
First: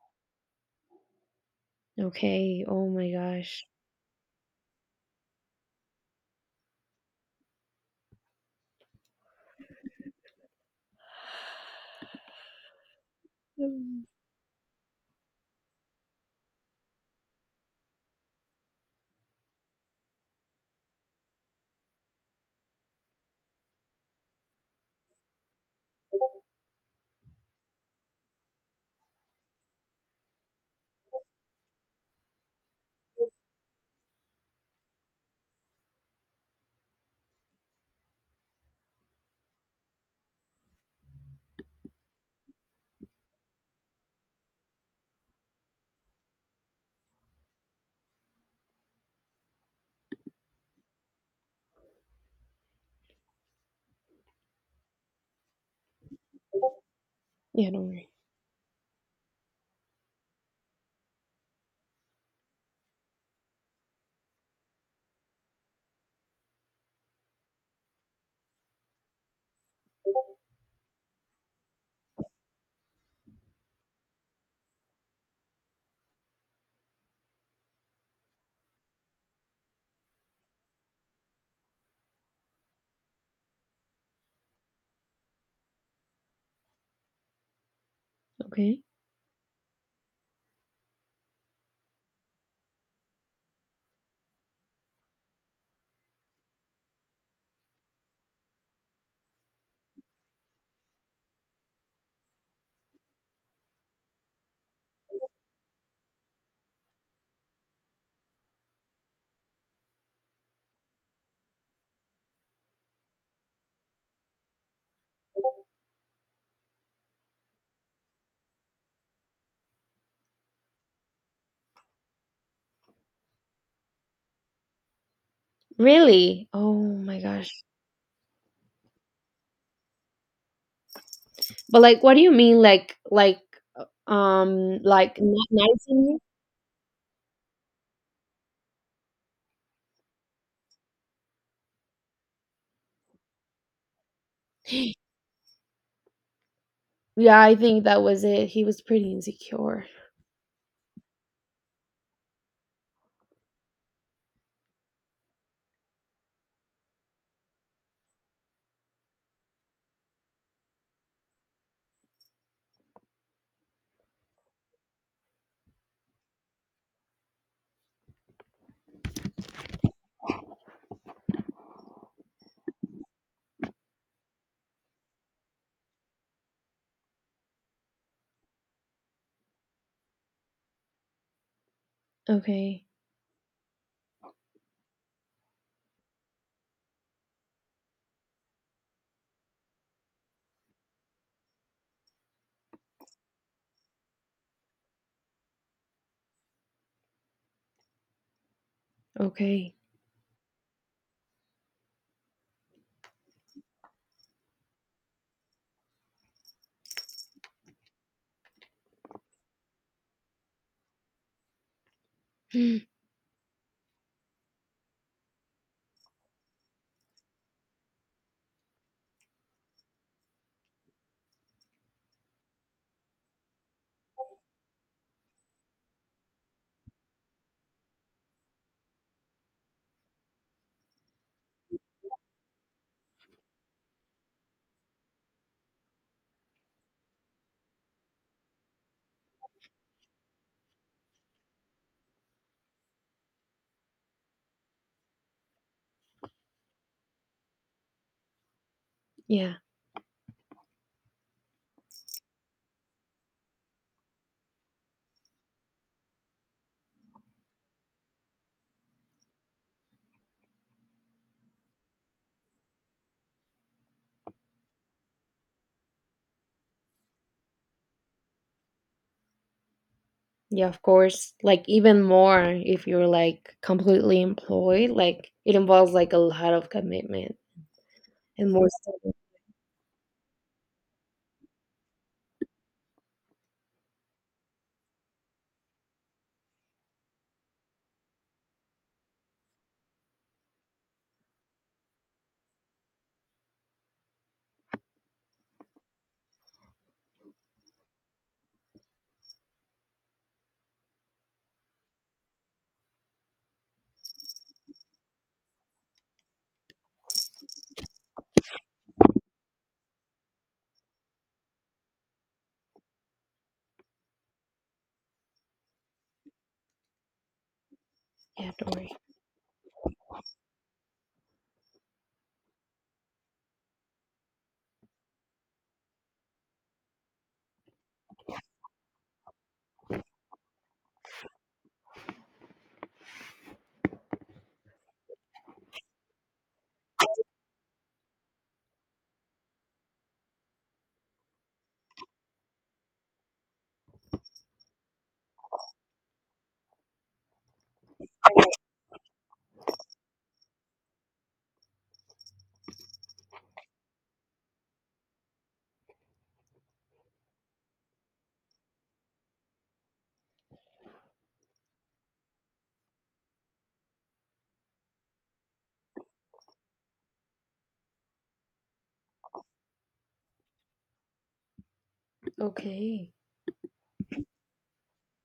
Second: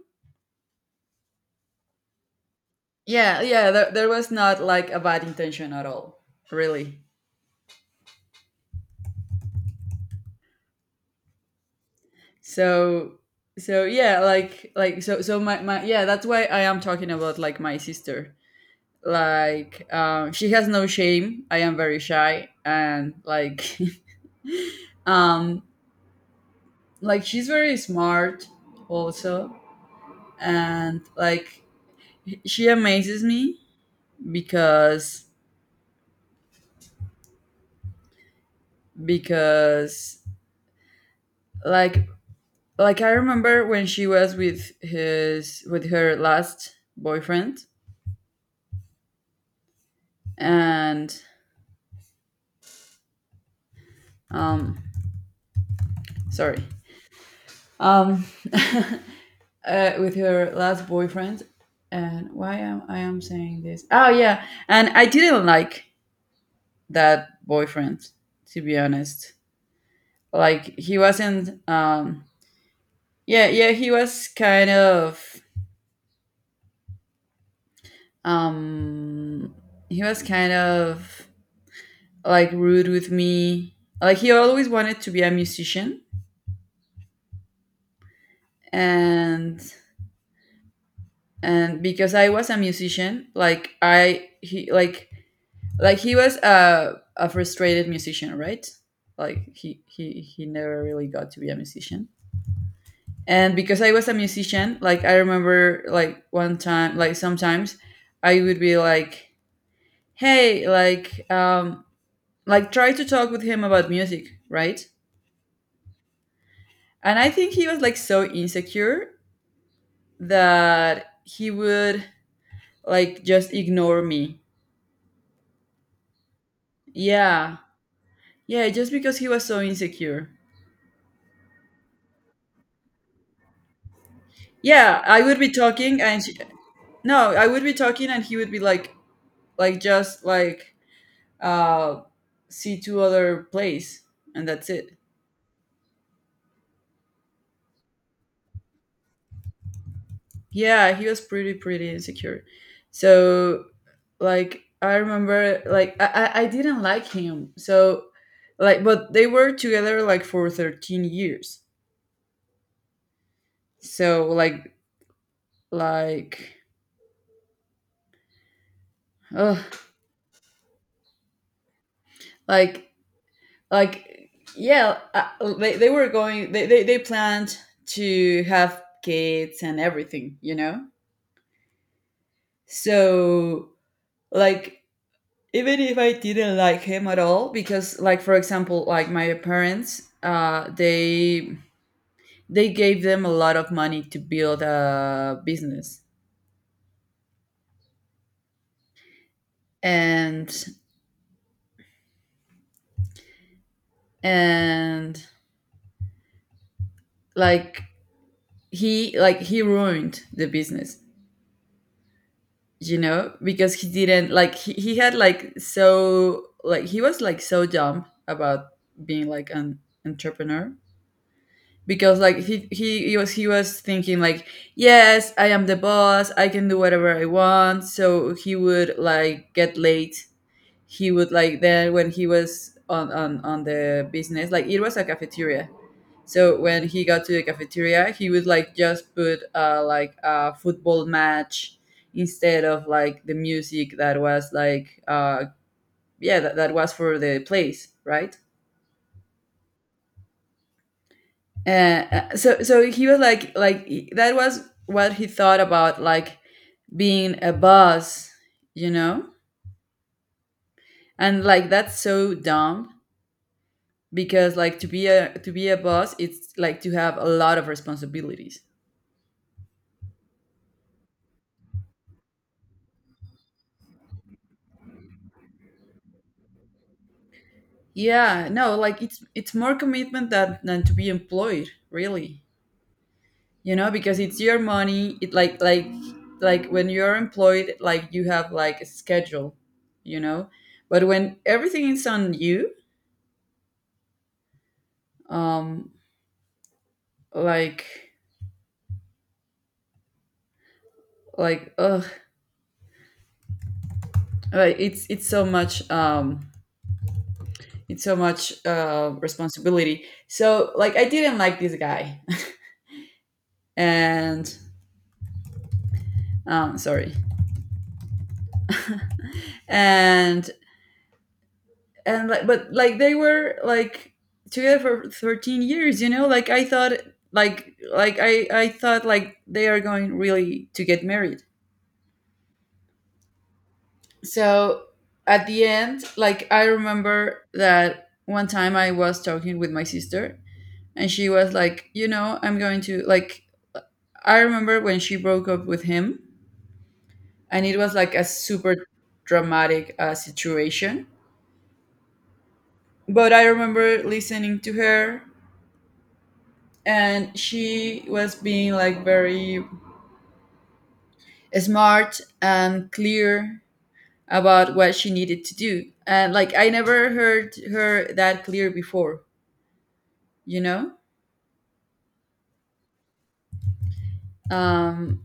[SPEAKER 2] Okay, oh my
[SPEAKER 1] Yeah,
[SPEAKER 2] gosh.
[SPEAKER 1] yeah, there was not like a bad intention at all, really. So, so
[SPEAKER 2] Mm.
[SPEAKER 1] yeah, like, so so my, yeah, that's why I am talking about like my sister. Like, she has no shame. I am very shy, and like um like she's very smart also. And like, she amazes me because because like like I remember when she was with his, with her last boyfriend. And um sorry.
[SPEAKER 2] Yeah, don't worry.
[SPEAKER 1] um uh, with her last boyfriend. And why am I am saying this? Oh yeah. And I didn't like that boyfriend, to be honest. Like he wasn't yeah, yeah, he was kind of um he was kind of like rude with me. Like he always wanted to be a musician,
[SPEAKER 2] Okay.
[SPEAKER 1] and and because I was a musician, like I, he like he was a frustrated musician, right? Like he he never really got to be a musician. And because I was a musician, like I remember like one time, like sometimes I would be like, "Hey, like try to talk with him about music," right? And I think he was like so insecure that he would like just ignore me.
[SPEAKER 2] Really? Oh my gosh.
[SPEAKER 1] Yeah. Yeah, just because he was so insecure.
[SPEAKER 2] But like what do you mean like uh,
[SPEAKER 1] Yeah,
[SPEAKER 2] like
[SPEAKER 1] I would
[SPEAKER 2] not
[SPEAKER 1] be
[SPEAKER 2] nice
[SPEAKER 1] talking
[SPEAKER 2] in you?
[SPEAKER 1] and she, no, I would be talking and he would be like just like uh see to other place, and that's it.
[SPEAKER 2] Yeah, I think that was it. He was pretty insecure.
[SPEAKER 1] Yeah, he was pretty insecure. So like I remember like I didn't like him. So like, but they were together like for 13 years. So like, ugh, like like yeah, I, they were going, they planned to have kids and everything, you know?
[SPEAKER 2] Okay,
[SPEAKER 1] So like, even if I didn't like him at all, because like, for example, like my parents, they gave them a lot of money to build a business,
[SPEAKER 2] okay.
[SPEAKER 1] and and like he, like he ruined the business,
[SPEAKER 2] Mm.
[SPEAKER 1] you know, because he didn't like he had like so, like he was like so dumb about being like an entrepreneur, because like he, he was, he was thinking like, "Yes, I am the boss, I can do whatever I want." So he would like get late, he would like then, when he was on on the business, like it was a cafeteria. So when he got to the cafeteria, he would like just put like a football match instead of like the music that was like yeah, that, that was for the place, right?
[SPEAKER 2] Yeah,
[SPEAKER 1] So so he was like, that was what he thought about like being a boss, you know? And like that's so dumb, because like to be a, to be a boss, it's like to have a lot of responsibilities.
[SPEAKER 2] yeah, of course. Like even more if you're like completely employed, like it involves like a lot of commitment
[SPEAKER 1] Yeah,
[SPEAKER 2] and more
[SPEAKER 1] no, like
[SPEAKER 2] stuff.
[SPEAKER 1] it's more commitment than to be employed, really. You know, because it's your money. It like when you're employed, like you have like a schedule, you know. But when everything is on you, um like like ugh, like it's, it's so much responsibility. So like I didn't like this guy. And sorry.
[SPEAKER 2] Yeah, don't worry.
[SPEAKER 1] and and like, but like they were like together for 13 years, you know. Like I thought, like I thought like they are going really to get married. So, at the end, like I remember that one time I was talking with my sister, and she was like, "You know, I'm going to like," I remember when she broke up with him. And it was like a super dramatic situation. But I remember listening to her, and she was being like very smart and clear about what she needed to do. And like I never heard her that clear before, you know?
[SPEAKER 2] Okay,
[SPEAKER 1] um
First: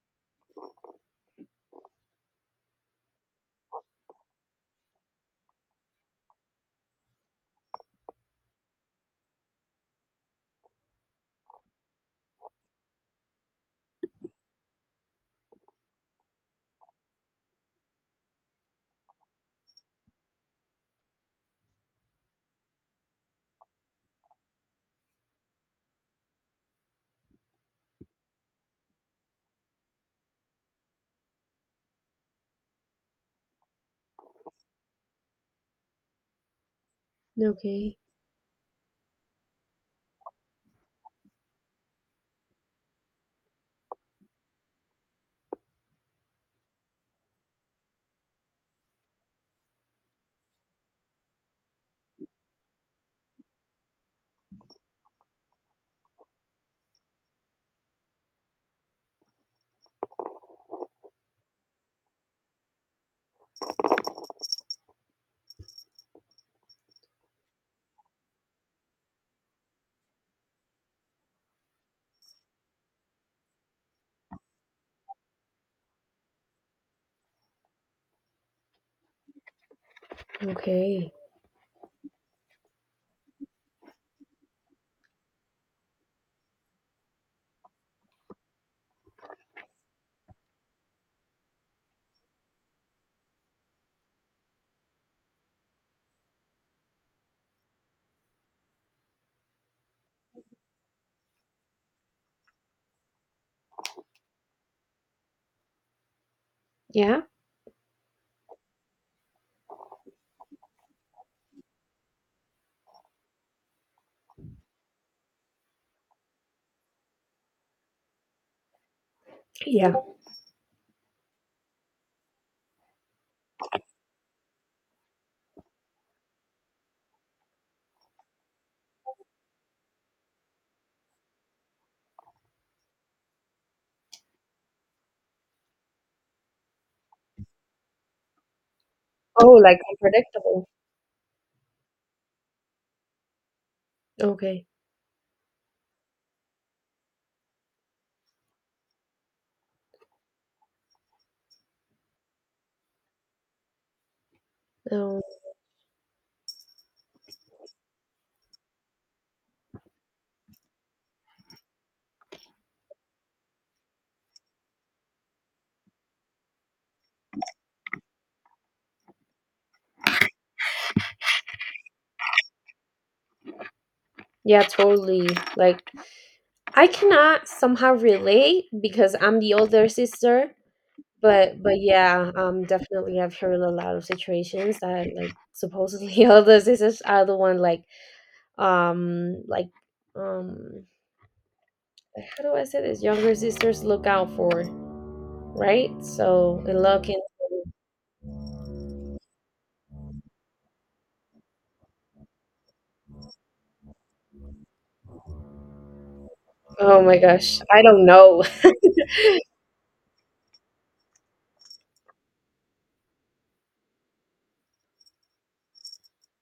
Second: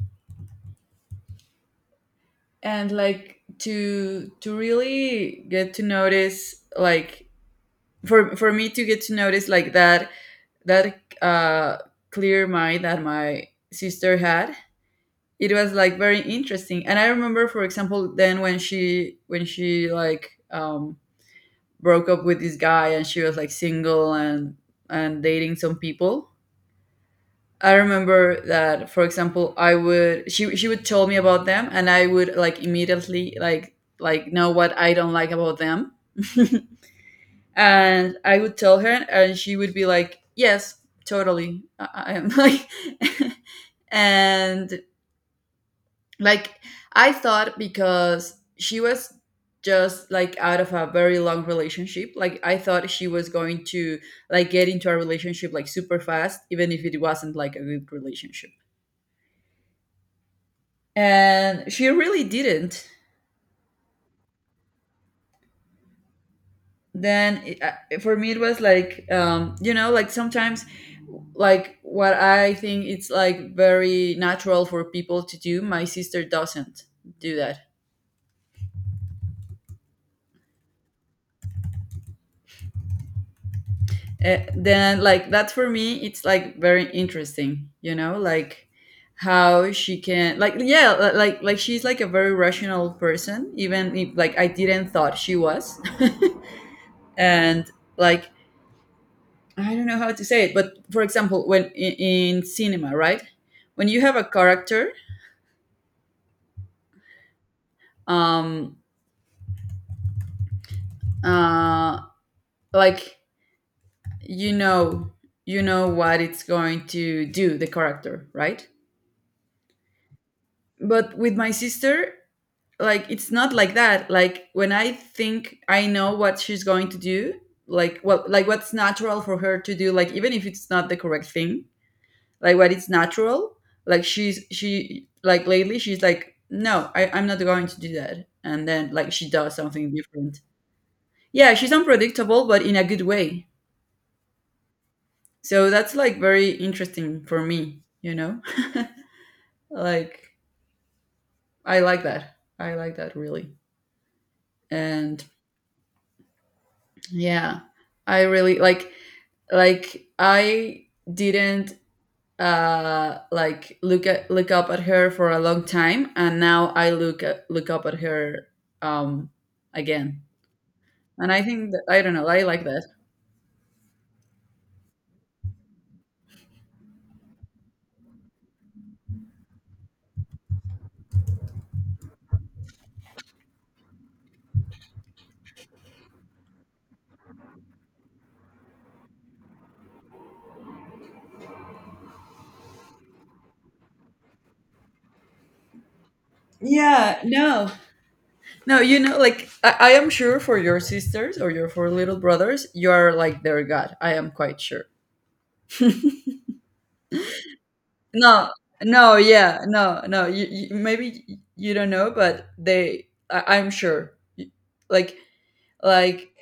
[SPEAKER 1] and like, to really get to notice like, for me to get to notice like that, that clear mind that my sister had. It was like very interesting. And I remember, for example, then when she, when she like broke up with this guy and she was like single and dating some people. I remember that, for example, I would, she would tell me about them, and I would like immediately like know what I don't like about them.
[SPEAKER 2] okay,
[SPEAKER 1] And I would tell her, and she would be like, "Yes, totally." I- am Like, and like I thought, because she was just like out of a very long relationship, like I thought she was going to like get into a relationship like super fast, even if it wasn't like a good relationship. And she really didn't. Then it, for me it was like like sometimes like what I think it's like very natural for people to do. My sister doesn't do that.
[SPEAKER 2] okay.
[SPEAKER 1] Then like that for me it's like very interesting, you know, like how she can, like, yeah, like she's like a very rational person, even if like I didn't thought she was. And like I don't know how to say it, but for example, when in cinema, right, when you have a character,
[SPEAKER 2] Yeah,
[SPEAKER 1] um uh like, you know you know what it's going to do, the character, right?
[SPEAKER 2] yeah.
[SPEAKER 1] But with my sister, like, it's not like that. Like when I think I know what she's going to do, like what, like what's natural for her to do, like even if it's not the correct thing, like what is natural, like she, like, lately she's like, "No, I'm not going to do that," and then like she
[SPEAKER 2] Oh,
[SPEAKER 1] does
[SPEAKER 2] like
[SPEAKER 1] something different.
[SPEAKER 2] unpredictable.
[SPEAKER 1] Yeah, she's unpredictable, but in a good way.
[SPEAKER 2] Okay.
[SPEAKER 1] So that's like very interesting for me, you know? Like, I like that. I like that, really.
[SPEAKER 2] Um,
[SPEAKER 1] And yeah, I really like I didn't, like, look up at her for a long time, and now I look up at her um again. And I think that, I don't know, I like that.
[SPEAKER 2] yeah, totally. Like I cannot somehow relate because I'm the older sister, but yeah, definitely I've heard a lot of situations that like supposedly older sisters are the one like um how do I say this? Younger sisters look out for, right? So and look
[SPEAKER 1] Yeah,
[SPEAKER 2] and
[SPEAKER 1] no. No, you know, like, I am sure for your sisters or your four little brothers, you are like their god. I am quite sure.
[SPEAKER 2] oh my gosh, I don't know.
[SPEAKER 1] No, no, yeah, no, no. You maybe you don't know, but I'm sure. Like, like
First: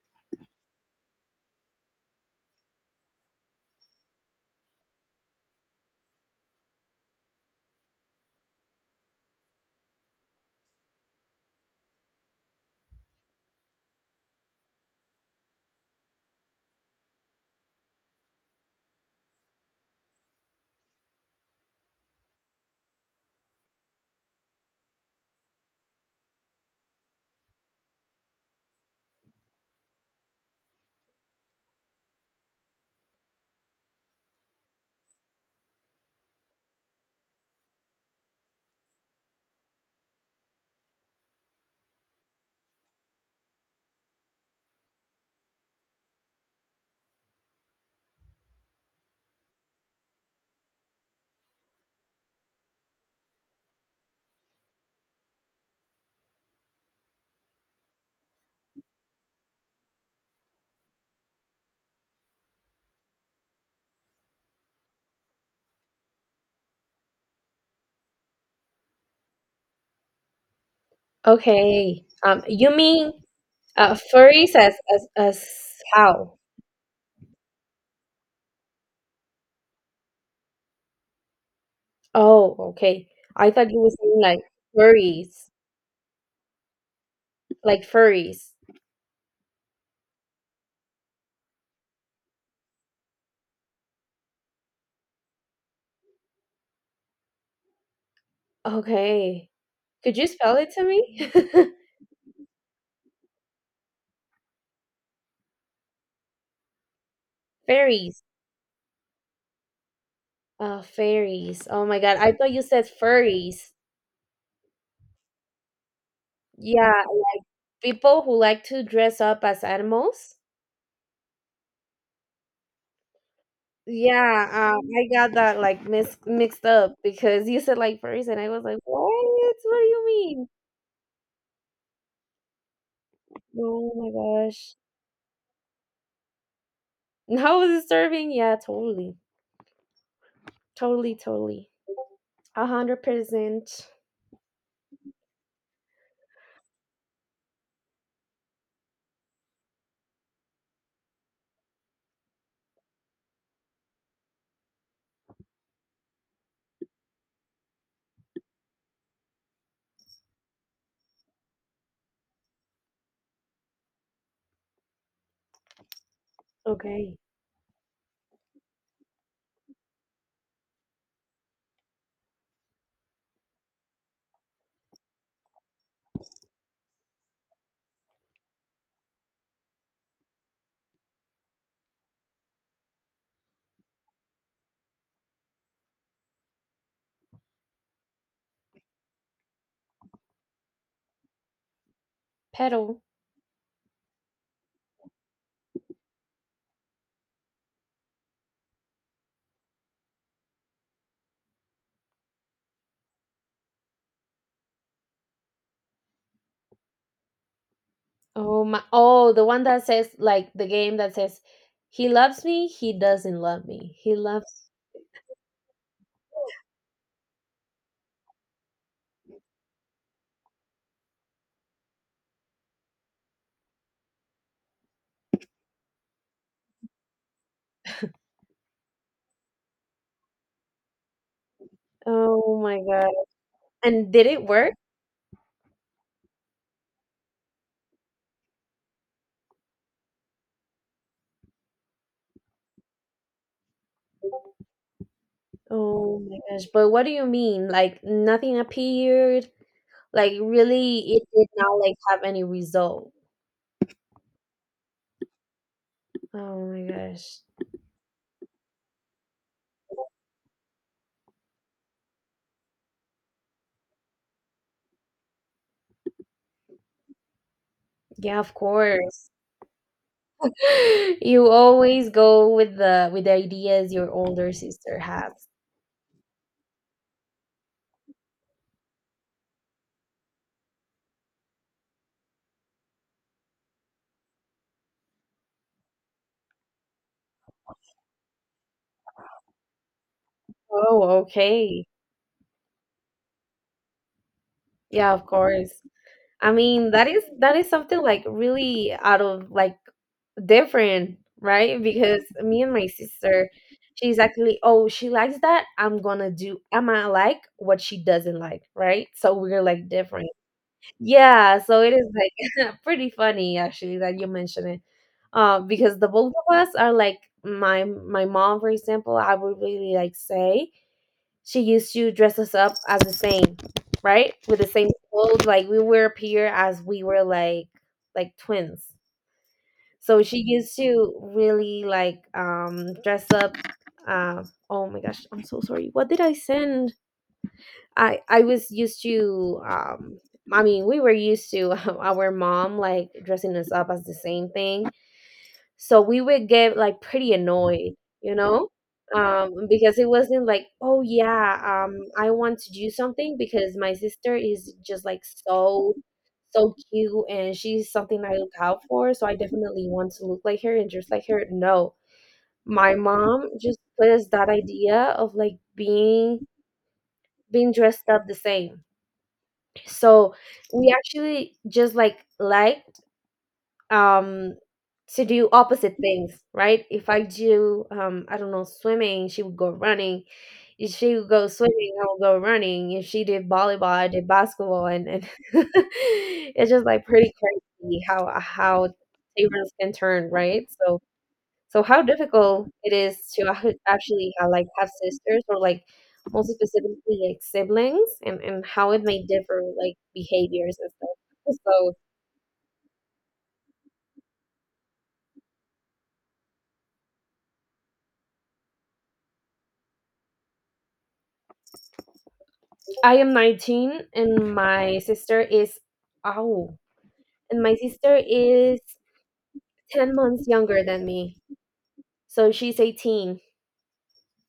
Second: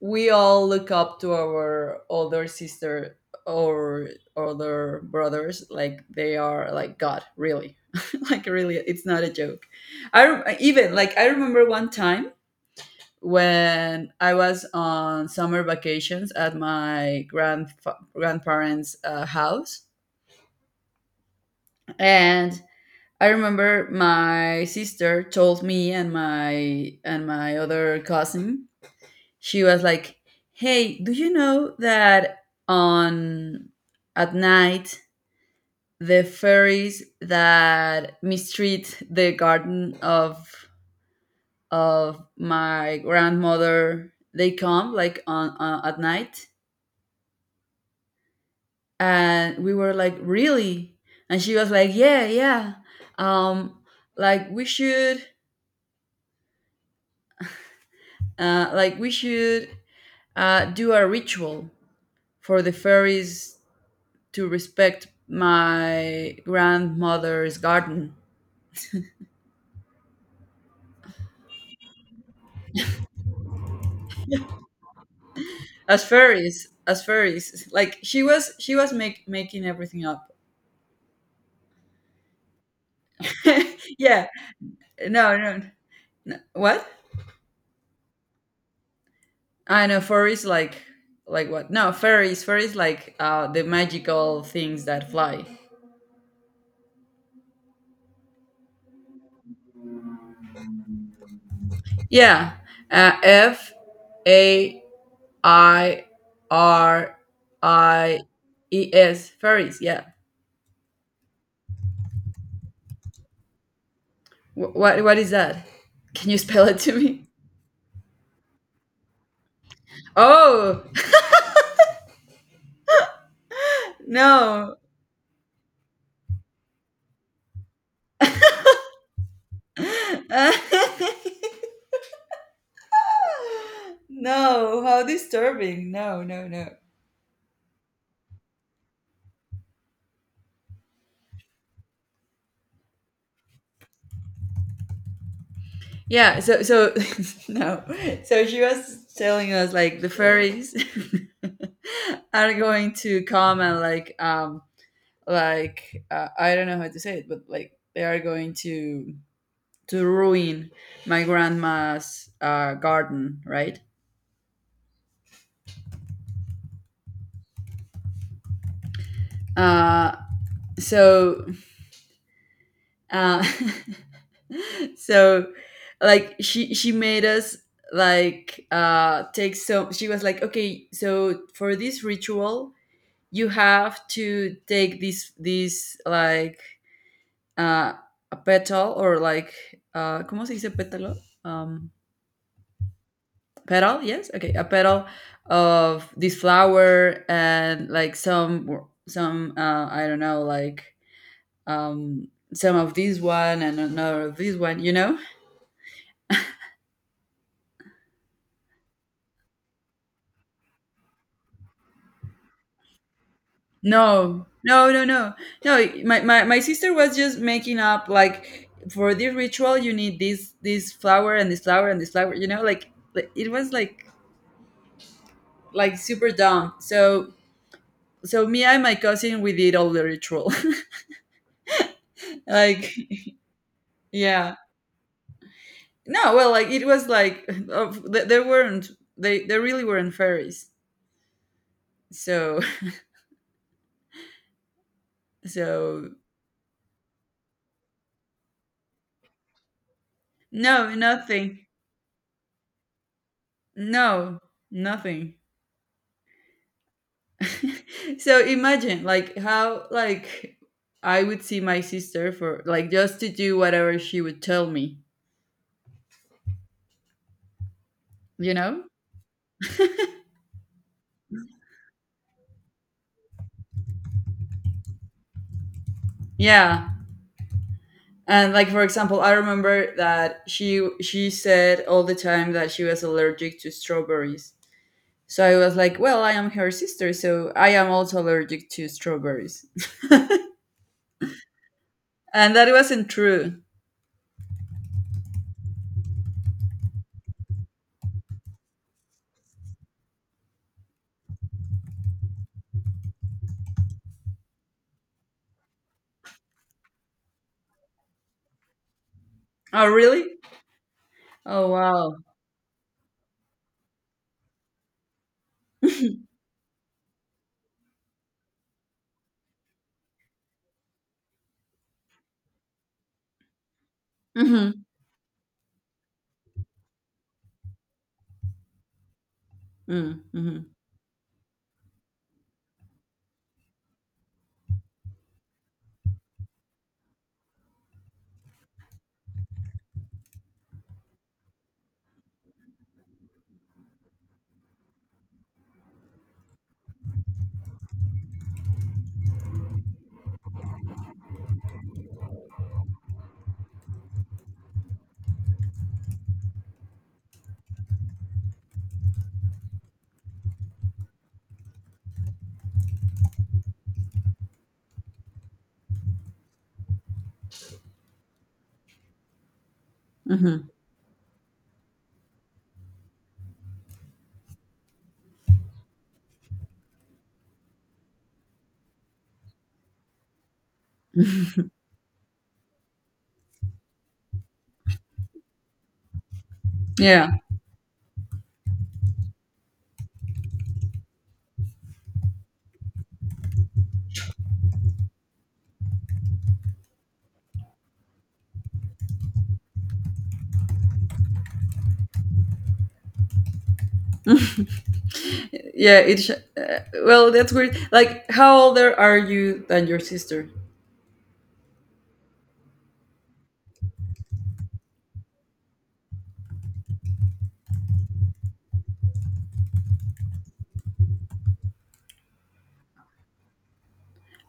[SPEAKER 1] we all look up to our older sister or older brothers. Like they are like God, really. Like really, it's not a joke. Even like I remember one time when I was on summer vacations at my grandparents' house, and I remember my sister told me and my other cousin. She was like, "Hey, do you know that on at night the fairies that mistreat the garden of my grandmother, they come like on at night?" And we were like, "Really?" And she was like, "Yeah, yeah, um like, we should uh like we should do a ritual for the fairies to respect my grandmother's garden."
[SPEAKER 2] Okay. You mean furries as as
[SPEAKER 1] as
[SPEAKER 2] how?
[SPEAKER 1] fairies as fairies like she was, she was making everything up.
[SPEAKER 2] Oh, okay. I thought you were saying
[SPEAKER 1] Yeah,
[SPEAKER 2] like
[SPEAKER 1] no,
[SPEAKER 2] furries,
[SPEAKER 1] no, what?
[SPEAKER 2] like furries.
[SPEAKER 1] I know furries, like what? No, fairies, fairies, like, the magical things that fly.
[SPEAKER 2] Okay. Could you spell it to me?
[SPEAKER 1] Yeah, F A I R I
[SPEAKER 2] Fairies.
[SPEAKER 1] E S. Faris. Yeah.
[SPEAKER 2] Oh, fairies. Oh my God. I thought you said furries.
[SPEAKER 1] What is that? Can you spell it to
[SPEAKER 2] Yeah,
[SPEAKER 1] me?
[SPEAKER 2] like people who like to dress up as animals.
[SPEAKER 1] Oh.
[SPEAKER 2] Yeah,
[SPEAKER 1] No.
[SPEAKER 2] I got that like mis mixed up because you said like furries, and I was like, what? What do you mean?
[SPEAKER 1] No!
[SPEAKER 2] Oh my gosh.
[SPEAKER 1] How disturbing! No, no, no.
[SPEAKER 2] How is it serving? Yeah, totally. Totally, totally. 100%.
[SPEAKER 1] Yeah. So no. So she was telling us, like, the fairies are going to come and like like, I don't know how to say it, but like they are going to ruin my grandma's garden, right?
[SPEAKER 2] Okay.
[SPEAKER 1] Uh, so, uh, so, like, she made us like, take, so she was like, "Okay, so for this ritual you have to take this, like, uh a petal, or like, como se dice pétalo, um
[SPEAKER 2] Pedal.
[SPEAKER 1] petal, yes, okay, a petal of this flower, and like some, I don't know, like, um some of this one, and another of this one, you know."
[SPEAKER 2] Oh my! Oh, the one that says like the game that says, "He loves me. He doesn't love me. He
[SPEAKER 1] No,
[SPEAKER 2] loves."
[SPEAKER 1] no, no, no, no, my sister was just making up, like, for this ritual you need this, flower, and this flower, and this flower, you know, like it was like super dumb. So, so me and my cousin, we did all the ritual.
[SPEAKER 2] Oh my
[SPEAKER 1] Like,
[SPEAKER 2] god! And did it
[SPEAKER 1] yeah.
[SPEAKER 2] work?
[SPEAKER 1] No, well, like it was like, of, there weren't, they there really weren't fairies. So so
[SPEAKER 2] Oh my gosh! But what do you mean? Like nothing appeared? Like
[SPEAKER 1] no,
[SPEAKER 2] really, it did
[SPEAKER 1] nothing.
[SPEAKER 2] not like have any result.
[SPEAKER 1] No, nothing.
[SPEAKER 2] Oh my gosh.
[SPEAKER 1] So imagine like how, like, I would see my sister for, like, just to do whatever she would tell me,
[SPEAKER 2] Yeah, of
[SPEAKER 1] you know?
[SPEAKER 2] course. You always go with the ideas your older sister has.
[SPEAKER 1] Yeah. And like, for example, I remember that she said all the time that she was allergic to strawberries. So I was like, well, I am her sister, so I am also allergic to strawberries.
[SPEAKER 2] Oh, okay.
[SPEAKER 1] And that wasn't true.
[SPEAKER 2] Yeah, of course. I mean, that is something like really out of like different, right? Because me and my sister, she's actually, oh, she likes that. I'm gonna do, I'm gonna like what she doesn't like, right? So we're
[SPEAKER 1] Oh,
[SPEAKER 2] like
[SPEAKER 1] really?
[SPEAKER 2] different. Yeah,
[SPEAKER 1] Oh,
[SPEAKER 2] so it is
[SPEAKER 1] wow.
[SPEAKER 2] like pretty funny actually that you mention it. Because the both of us are like my mom, for example, I would really like say she used to dress us up as the same, right? With the
[SPEAKER 1] Mm-hmm.
[SPEAKER 2] same clothes, like we would appear as we were like twins.
[SPEAKER 1] Mm-hmm.
[SPEAKER 2] So she
[SPEAKER 1] Mm-hmm.
[SPEAKER 2] used to really like dress up uh, oh my gosh, I'm so sorry. What did I send? I was used to I mean we were used to our mom like dressing us up as the same thing. So we would get like pretty annoyed, you know? Because it wasn't like, "Oh yeah, I want to do something because my sister is just like so cute and she's something I look out for, so I definitely want to look like her and dress like her." No. My mom just put us that idea of like being dressed up the same, so
[SPEAKER 1] Mm-hmm.
[SPEAKER 2] we actually just like um to do opposite things, right? If I do, I don't know, swimming, she would go running. If she would go swimming, I would go running. If she did volleyball, I did basketball, and it's just like
[SPEAKER 1] Yeah.
[SPEAKER 2] pretty crazy how tables can turn, right? So so how difficult it is to actually like have sisters, or like most specifically like siblings, and how it may differ like behaviors and stuff. So
[SPEAKER 1] Yeah. It well, that's weird. Like, how older are you than your sister?
[SPEAKER 2] I am 19, and my sister is oh and my sister is 10 months younger than me. So she's 18.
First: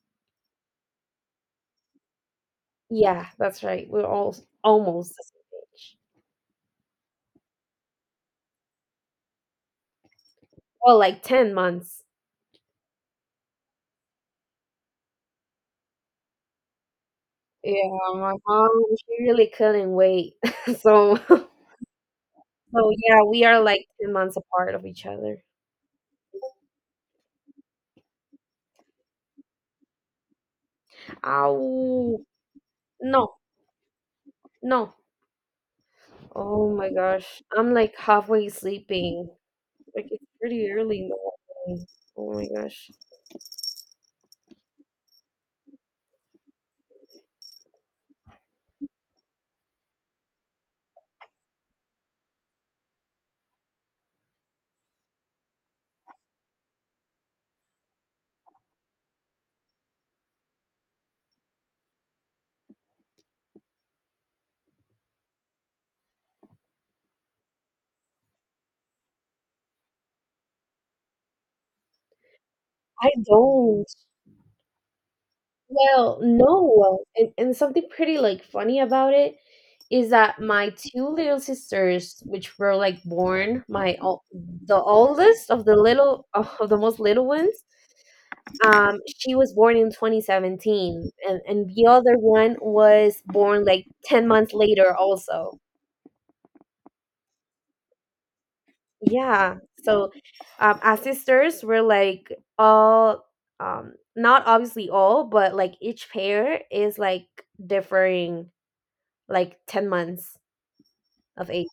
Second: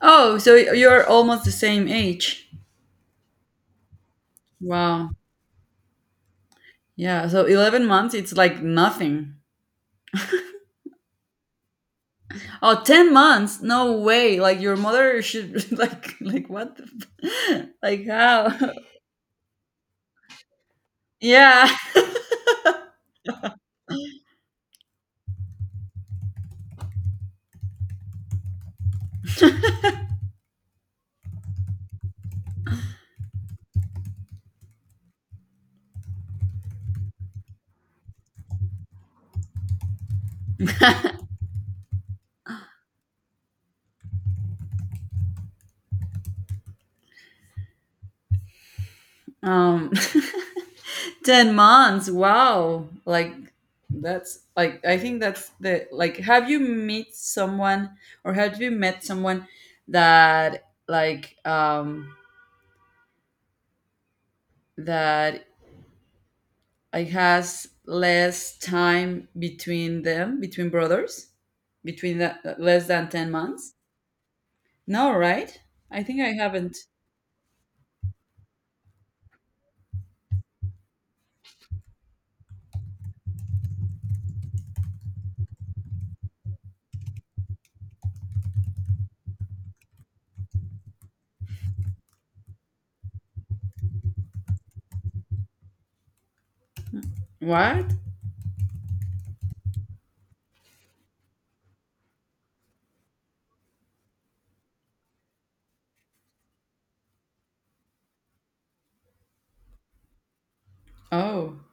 [SPEAKER 1] Oh, so you're almost the same age.
[SPEAKER 2] Yeah, that's right. We're all
[SPEAKER 1] Wow.
[SPEAKER 2] almost the same age.
[SPEAKER 1] Yeah. So 11 months, it's like nothing.
[SPEAKER 2] Well, like 10 months.
[SPEAKER 1] Oh, 10 months? No way. Like, your mother should, like what? The
[SPEAKER 2] Yeah,
[SPEAKER 1] like,
[SPEAKER 2] my
[SPEAKER 1] how?
[SPEAKER 2] mom, she really couldn't wait. So
[SPEAKER 1] Yeah.
[SPEAKER 2] so yeah, we are like 10 months apart of each other. Ow. No, no. Oh my gosh. I'm like halfway sleeping. Like it's pretty early in the morning. Oh my gosh.
[SPEAKER 1] Um, 10 months. Wow. Like, that's like, I think that's the, like, have you meet someone, or have you met someone that like, that like has less time between them, between brothers, between the, less than
[SPEAKER 2] I
[SPEAKER 1] 10 months?
[SPEAKER 2] don't.
[SPEAKER 1] No, right? I
[SPEAKER 2] Well,
[SPEAKER 1] think I haven't.
[SPEAKER 2] no, and something pretty like funny about it is that my two little sisters, which were like born my the oldest of the little of the most little ones, she was born in 2017, and the other one was born like 10 months later also.
[SPEAKER 1] What?
[SPEAKER 2] Yeah, so our sisters were like all not obviously all, but like each pair is like differing like 10 months of
[SPEAKER 1] Oh.
[SPEAKER 2] age.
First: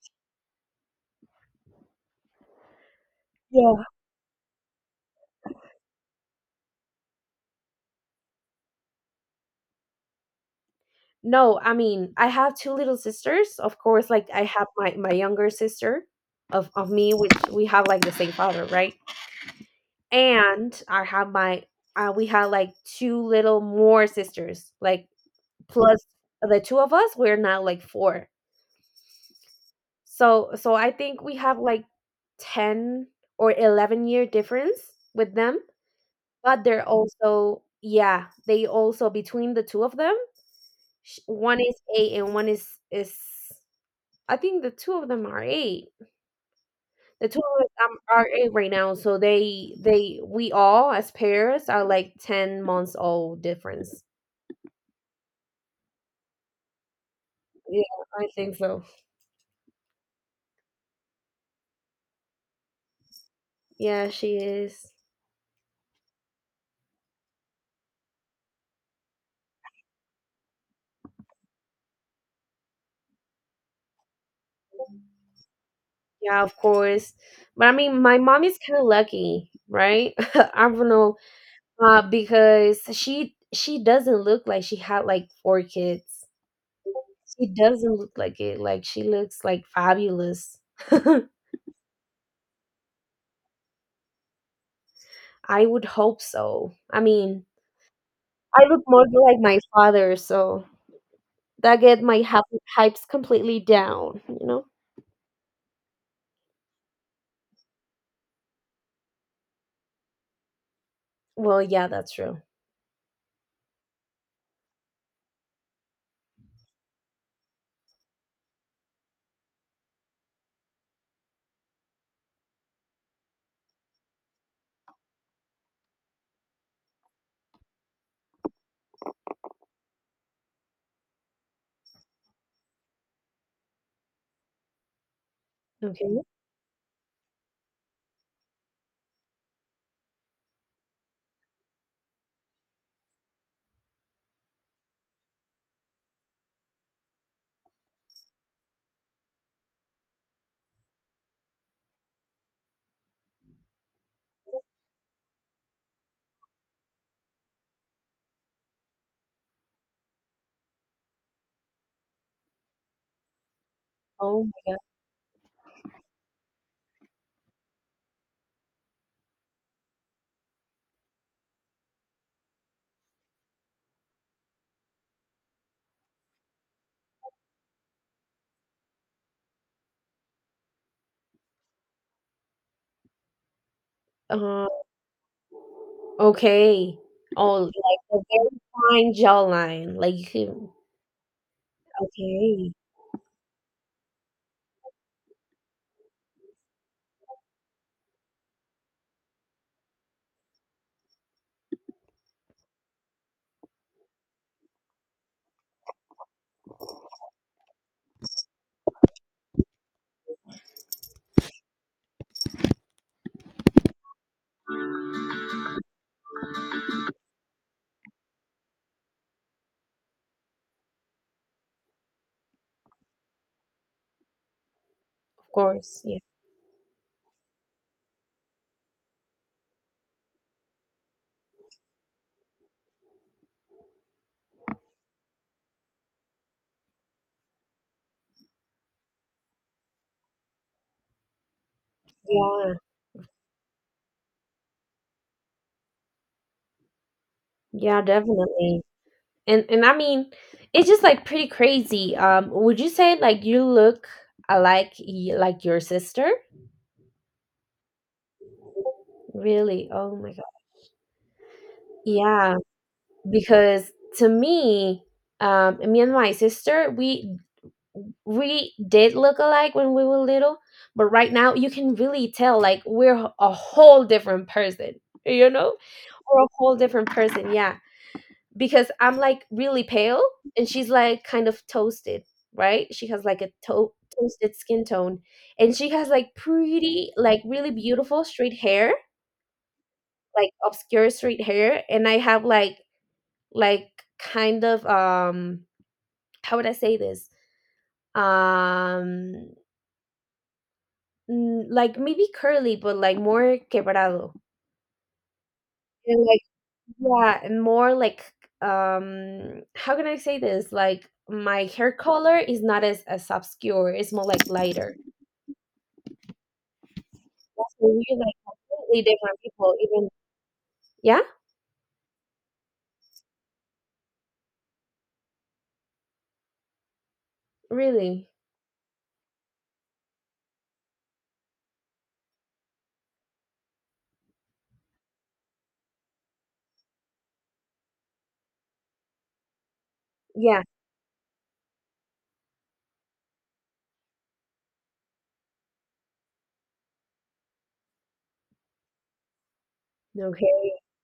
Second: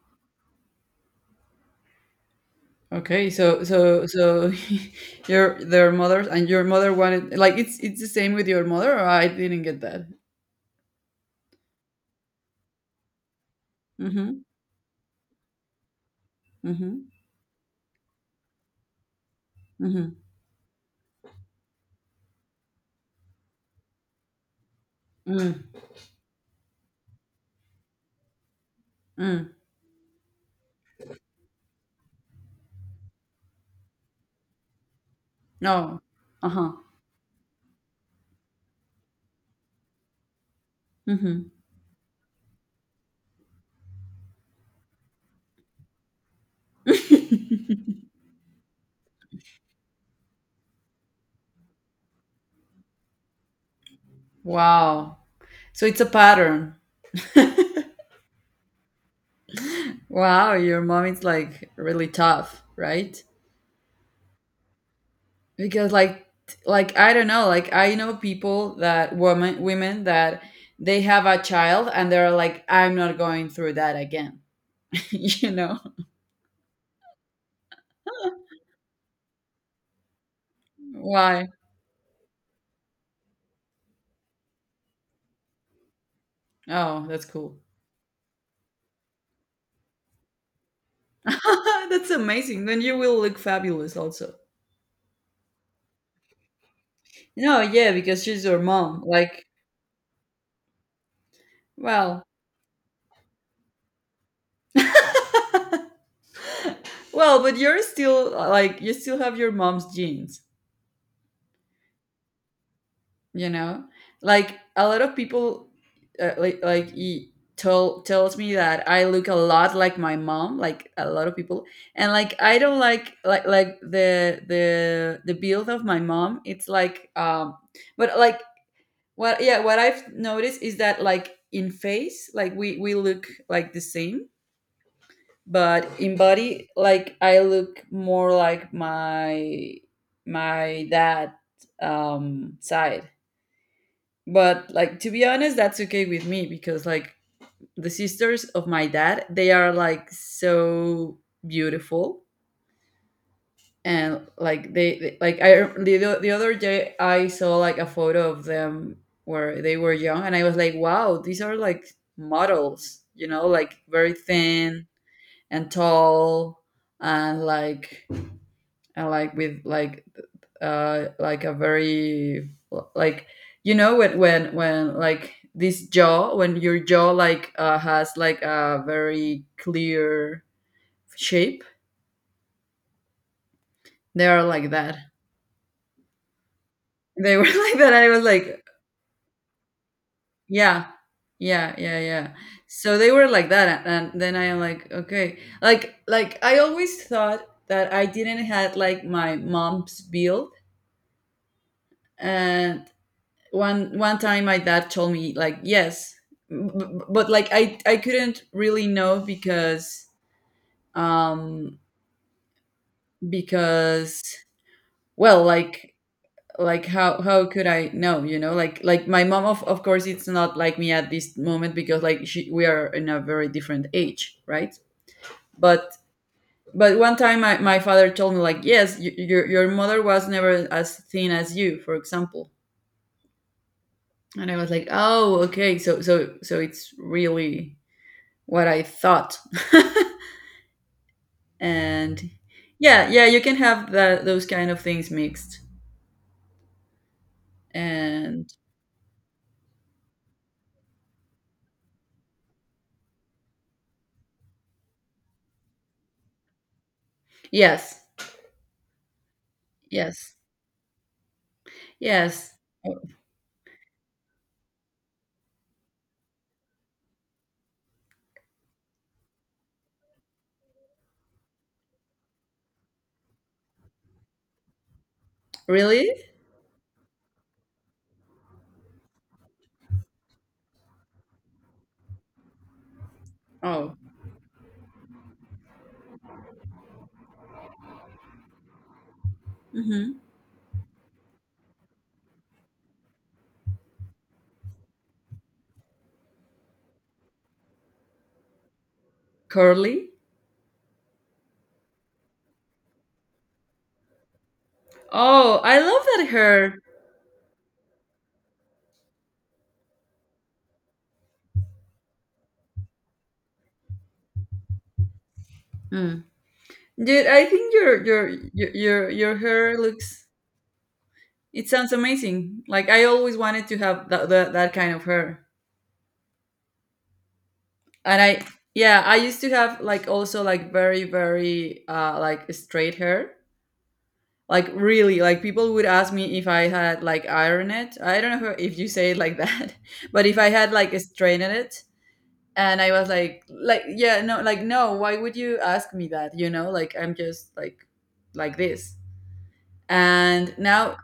[SPEAKER 1] Okay, so,
[SPEAKER 2] Yeah.
[SPEAKER 1] your, their mothers and your mother wanted, like, it's the same with your mother, or I didn't get that.
[SPEAKER 2] No, I mean, I have two little sisters. Of course, like
[SPEAKER 1] Mm-hmm.
[SPEAKER 2] I have my younger sister of
[SPEAKER 1] Mm-hmm.
[SPEAKER 2] me, which we have like the same father, right?
[SPEAKER 1] Mm-hmm.
[SPEAKER 2] And I have my we have like two little more sisters. Like
[SPEAKER 1] Mm.
[SPEAKER 2] plus the two of us, we're now like four.
[SPEAKER 1] Mm.
[SPEAKER 2] So so I think we have like 10 or 11-year difference with them,
[SPEAKER 1] No.
[SPEAKER 2] but
[SPEAKER 1] Uh-huh.
[SPEAKER 2] they're also yeah, they also between the two of them one is eight and one is I think the two of them are eight. The two of us
[SPEAKER 1] Mm-hmm.
[SPEAKER 2] are eight right now, so they we all as pairs are like 10 months old difference.
[SPEAKER 1] Wow. So it's a pattern.
[SPEAKER 2] Yeah, I think so.
[SPEAKER 1] Wow, your mom is like really tough, right?
[SPEAKER 2] Yeah, she is.
[SPEAKER 1] Because, like I don't know, like I know people that women that they have a child and they're like, "I'm not going through that again." You know?
[SPEAKER 2] Yeah, of course. But I mean, my mom is kind of lucky, right? I don't know,
[SPEAKER 1] Why?
[SPEAKER 2] because she doesn't look like she had like four kids.
[SPEAKER 1] Oh, that's
[SPEAKER 2] She
[SPEAKER 1] cool.
[SPEAKER 2] doesn't look like it. Like she looks like fabulous.
[SPEAKER 1] That's amazing. Then you will look fabulous also.
[SPEAKER 2] I would hope so. I mean,
[SPEAKER 1] No, yeah, because she's your
[SPEAKER 2] I look
[SPEAKER 1] mom.
[SPEAKER 2] more like
[SPEAKER 1] Like,
[SPEAKER 2] my father, so that get my
[SPEAKER 1] well,
[SPEAKER 2] hypes completely down, you know?
[SPEAKER 1] well, but you're still like, you still have your mom's genes,
[SPEAKER 2] Well, yeah, that's true.
[SPEAKER 1] you know? Like a lot of people, like he tells me that I look a lot like my mom, like a lot of people. And like I don't like the, build of my mom. It's like, but like, what, yeah, what I've noticed is that, like, in face, like we look like the same, but in
[SPEAKER 2] Okay.
[SPEAKER 1] body, like I look more like my dad, side. But like, to be honest, that's okay with me, because like, the sisters of my dad, they are like so beautiful, and like I, the, the other day I saw like a photo of them where they were young, and I was like, wow, these are like models, you know, like very
[SPEAKER 2] Oh my god.
[SPEAKER 1] thin and tall, and like, and like with, like, like a very, like, you know when, like this jaw, when your jaw, like, has like a very clear shape, they are
[SPEAKER 2] Uh,
[SPEAKER 1] like that.
[SPEAKER 2] okay.
[SPEAKER 1] They were
[SPEAKER 2] Oh, like
[SPEAKER 1] like that, I
[SPEAKER 2] a
[SPEAKER 1] was
[SPEAKER 2] very
[SPEAKER 1] like,
[SPEAKER 2] fine jawline. Like you.
[SPEAKER 1] yeah, yeah, yeah, yeah.
[SPEAKER 2] Okay.
[SPEAKER 1] So they were like that, and then I am like, okay. Like I always thought that I didn't had like my mom's build, and one time my dad told me, like, yes. But like, I couldn't really know because um because, well, like how could I know, you know? Like my mom, of course it's not like me at this moment, because like she, we are in a very different age, right?
[SPEAKER 2] Of
[SPEAKER 1] but
[SPEAKER 2] course. Yeah.
[SPEAKER 1] but one time my father told me like, yes, your mother was never as thin as you, for example. And I was like, oh, okay, so, it's really what I thought. And
[SPEAKER 2] Yeah.
[SPEAKER 1] yeah, yeah, you can have that, those kind of things mixed.
[SPEAKER 2] Yeah,
[SPEAKER 1] And
[SPEAKER 2] definitely. And I mean, it's just like pretty crazy. Would you say like you look alike like your sister?
[SPEAKER 1] yes,
[SPEAKER 2] Really? Oh my
[SPEAKER 1] yes,
[SPEAKER 2] God.
[SPEAKER 1] yes.
[SPEAKER 2] Yeah,
[SPEAKER 1] Oh,
[SPEAKER 2] because to me, me and my sister, we did look alike when we were little, but right now you can really tell like we're a whole different person, you know?
[SPEAKER 1] really?
[SPEAKER 2] We're a whole different person. Yeah. Because I'm like really pale and she's like kind of toasted, right? She has like a
[SPEAKER 1] Oh,
[SPEAKER 2] toasted skin tone and she has like pretty, like really beautiful straight hair,
[SPEAKER 1] hmm.
[SPEAKER 2] like obscure straight hair. And I have like kind of, how would I say this? Um,
[SPEAKER 1] Curly.
[SPEAKER 2] like maybe curly, but like more quebrado.
[SPEAKER 1] Oh, I love
[SPEAKER 2] And
[SPEAKER 1] that
[SPEAKER 2] like
[SPEAKER 1] hair.
[SPEAKER 2] yeah, and more like how can I say this? Like my hair color is not as obscure, it's more like lighter.
[SPEAKER 1] Mm. Dude, I think
[SPEAKER 2] That's why
[SPEAKER 1] your
[SPEAKER 2] we're
[SPEAKER 1] your
[SPEAKER 2] like completely different
[SPEAKER 1] your
[SPEAKER 2] people,
[SPEAKER 1] hair
[SPEAKER 2] even
[SPEAKER 1] looks,
[SPEAKER 2] yeah?
[SPEAKER 1] it sounds amazing. Like, I always wanted to have that, that kind of hair, and
[SPEAKER 2] Really?
[SPEAKER 1] I, yeah, I used to have, like, also like very, very like straight hair. Like, really, like people would ask me if I had, like, iron it. I don't know if you say it like that, but if I
[SPEAKER 2] Yeah.
[SPEAKER 1] had like straightened it, and I was like, yeah, no, like no, why would you ask me that? You know, like I'm just like this.
[SPEAKER 2] No
[SPEAKER 1] And
[SPEAKER 2] hair.
[SPEAKER 1] now,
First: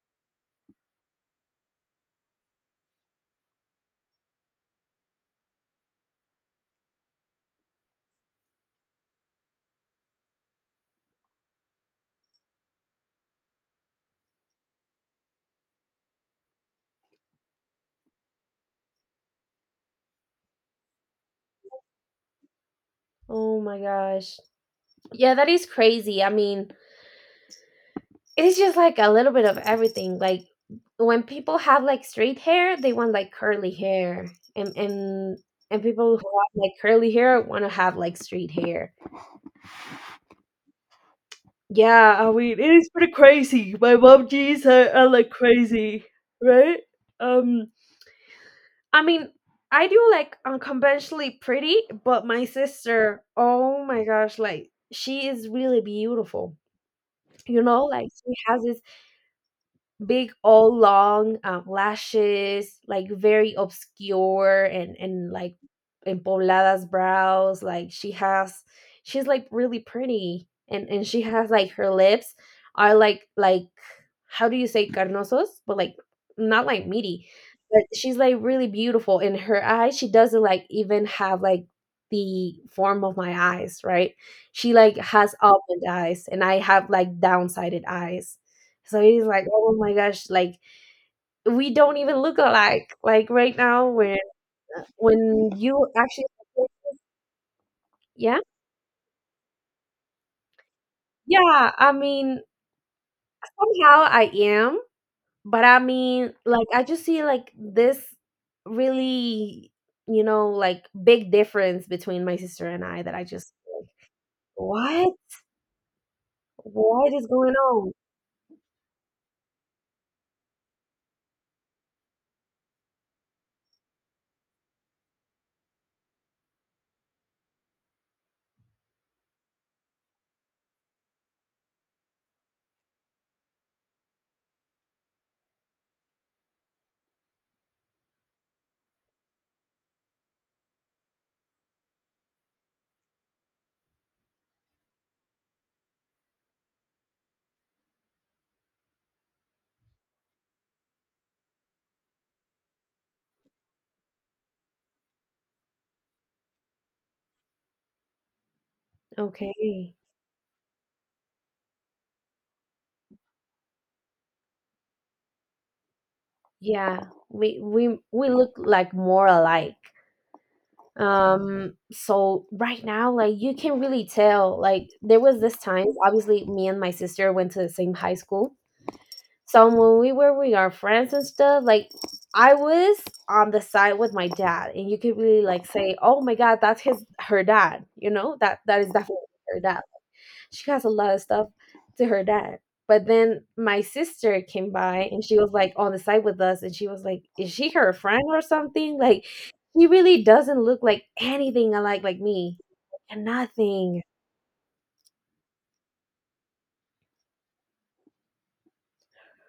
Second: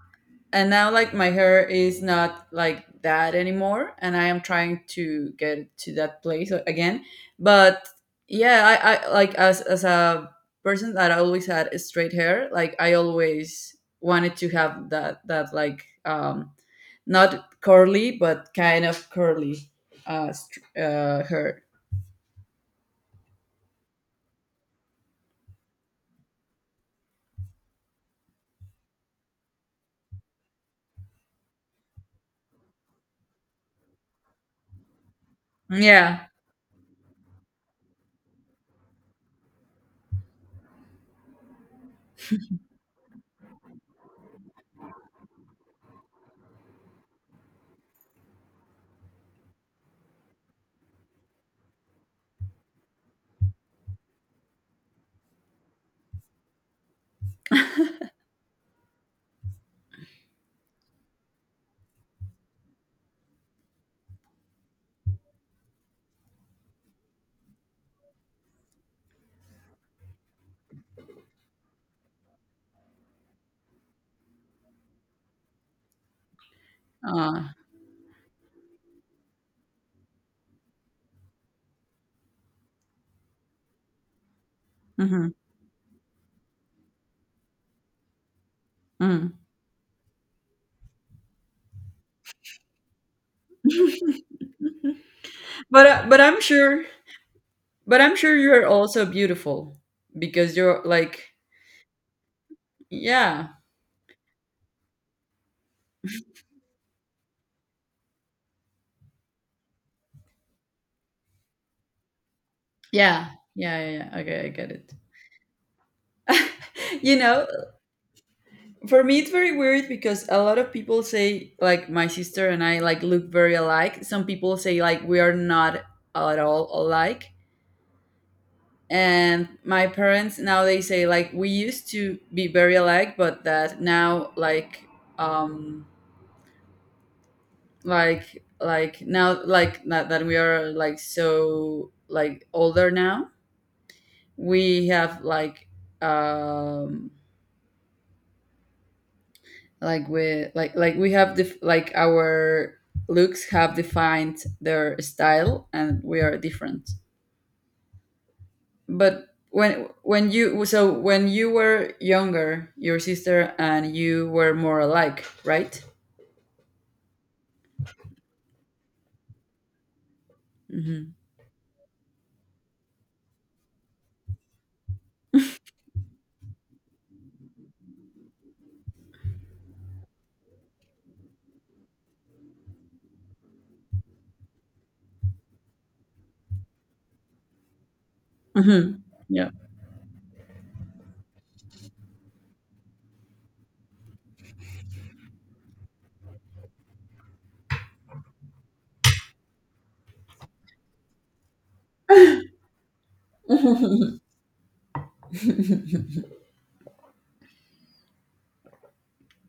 [SPEAKER 1] like my hair is not like that anymore, and I am trying to get to that place again. But yeah, I, like, as, a person that always had straight hair, like I always wanted to have that, like, not curly, but kind of curly, str hair.
[SPEAKER 2] Oh my gosh. Yeah, that is crazy. I mean, it's just like a little bit of everything. Like when people have like straight hair, they want like curly hair. And and and people
[SPEAKER 1] Yeah.
[SPEAKER 2] who have like curly hair want to have like straight hair. Yeah, I mean, it is pretty crazy. My mom jeans are like crazy, right? Um, I mean, I do like unconventionally pretty, but my sister, oh my gosh, like she is really beautiful. You know, like she has this big all long lashes like very obscure and like in poblada's brows like she has she's like really pretty and she has like her lips are like how do you say carnosos but like not like meaty
[SPEAKER 1] uh,
[SPEAKER 2] but she's like really beautiful in her eyes she doesn't like even have like the form of my eyes, right? She like
[SPEAKER 1] mhm.
[SPEAKER 2] has almond eyes and I have like downsided eyes, so he's
[SPEAKER 1] Mhm.
[SPEAKER 2] like, "Oh my gosh, like we don't even look alike." Like right now when
[SPEAKER 1] But,
[SPEAKER 2] you
[SPEAKER 1] but
[SPEAKER 2] actually
[SPEAKER 1] I'm sure,
[SPEAKER 2] yeah?
[SPEAKER 1] you're also beautiful, because you're like,
[SPEAKER 2] Yeah, I mean,
[SPEAKER 1] yeah.
[SPEAKER 2] somehow I am, but I mean, like I just see like this really, you know, like big difference between my sister and I that I
[SPEAKER 1] Yeah.
[SPEAKER 2] just
[SPEAKER 1] Yeah, yeah, yeah. Okay, I get it.
[SPEAKER 2] what? What
[SPEAKER 1] You
[SPEAKER 2] is
[SPEAKER 1] know,
[SPEAKER 2] going on?
[SPEAKER 1] for me, it's very weird, because a lot of people say like my sister and I, like, look very alike, some people say like we are not at all alike, and my parents now, they say like we used to be very alike, but that now, like, um like now, like, that, that we are like so, like, older now, we have like, um like, we like we have like, our looks have defined their style, and we are different. But when
[SPEAKER 2] Okay.
[SPEAKER 1] when you, so when you were younger, your sister and you were more alike, right?
[SPEAKER 2] Yeah, we look like more alike.
[SPEAKER 1] Hmm.
[SPEAKER 2] Um, so right now like you can really tell like there was this time obviously me and my sister went to the same high school, so when we were with our friends and stuff like I was on the side with my dad and you could really like say oh my god that's his her dad, you know, that is
[SPEAKER 1] Hmm.
[SPEAKER 2] definitely
[SPEAKER 1] Yeah.
[SPEAKER 2] her dad. She has a lot of stuff to her dad. But then my sister came by and she was like on the side with us and she was like, is she her friend or something? Like she really doesn't look like anything alike like me. And nothing.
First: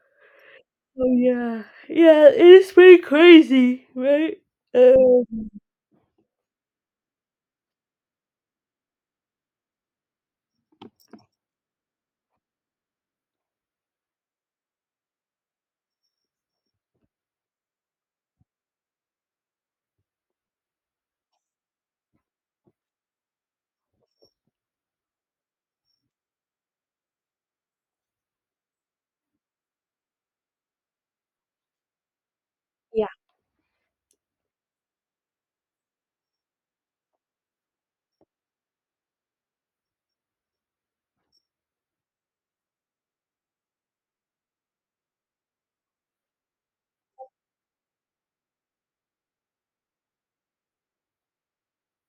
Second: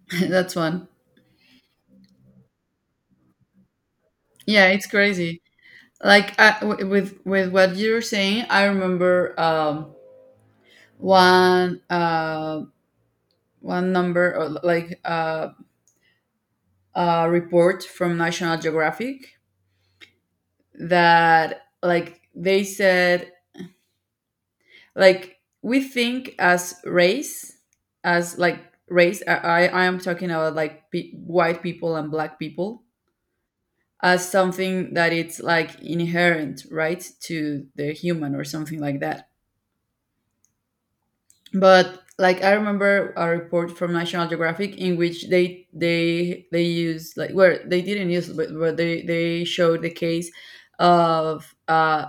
[SPEAKER 1] That's one.
[SPEAKER 2] Oh yeah, yeah, it is pretty crazy, right?
[SPEAKER 1] Yeah, it's
[SPEAKER 2] Uh,
[SPEAKER 1] crazy. Like, I, with what you're saying, I remember, one, one number, or like, a report from National Geographic, that, like, they said, like, we think as race, as, like, race — I am talking about, like, white people and black people —
[SPEAKER 2] yeah.
[SPEAKER 1] as something that it's like inherent, right, to the human or something like that. But like, I remember a report from National Geographic in which they used, like — where they didn't use it, but they showed the case of,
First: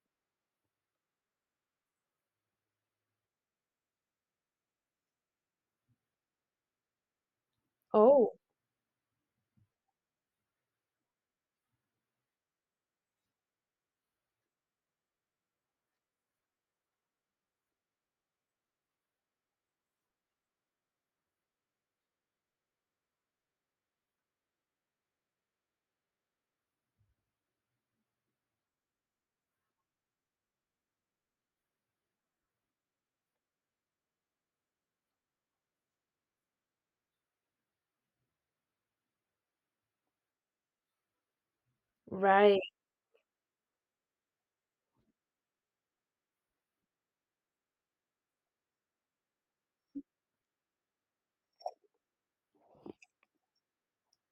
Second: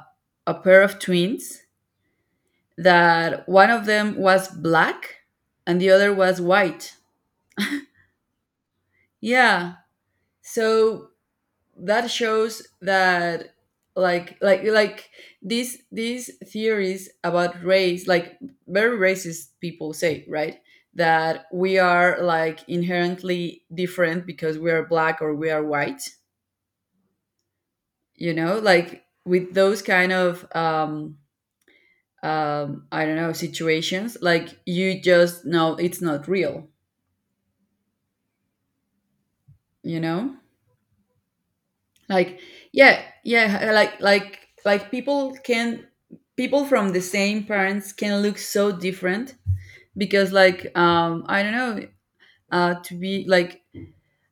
[SPEAKER 1] a pair of twins that one of them was black and the other was white.
[SPEAKER 2] Oh,
[SPEAKER 1] Yeah. So that shows that, like, these, theories about race, like, very racist people say, right, that we are like inherently different because we are black or we are white, you know, like, with those kind of, I don't know, situations like, you just know it's not real, you know, like,
[SPEAKER 2] right.
[SPEAKER 1] yeah, yeah, like, people can, people from the same parents can look so different, because, like, I don't know, to be like,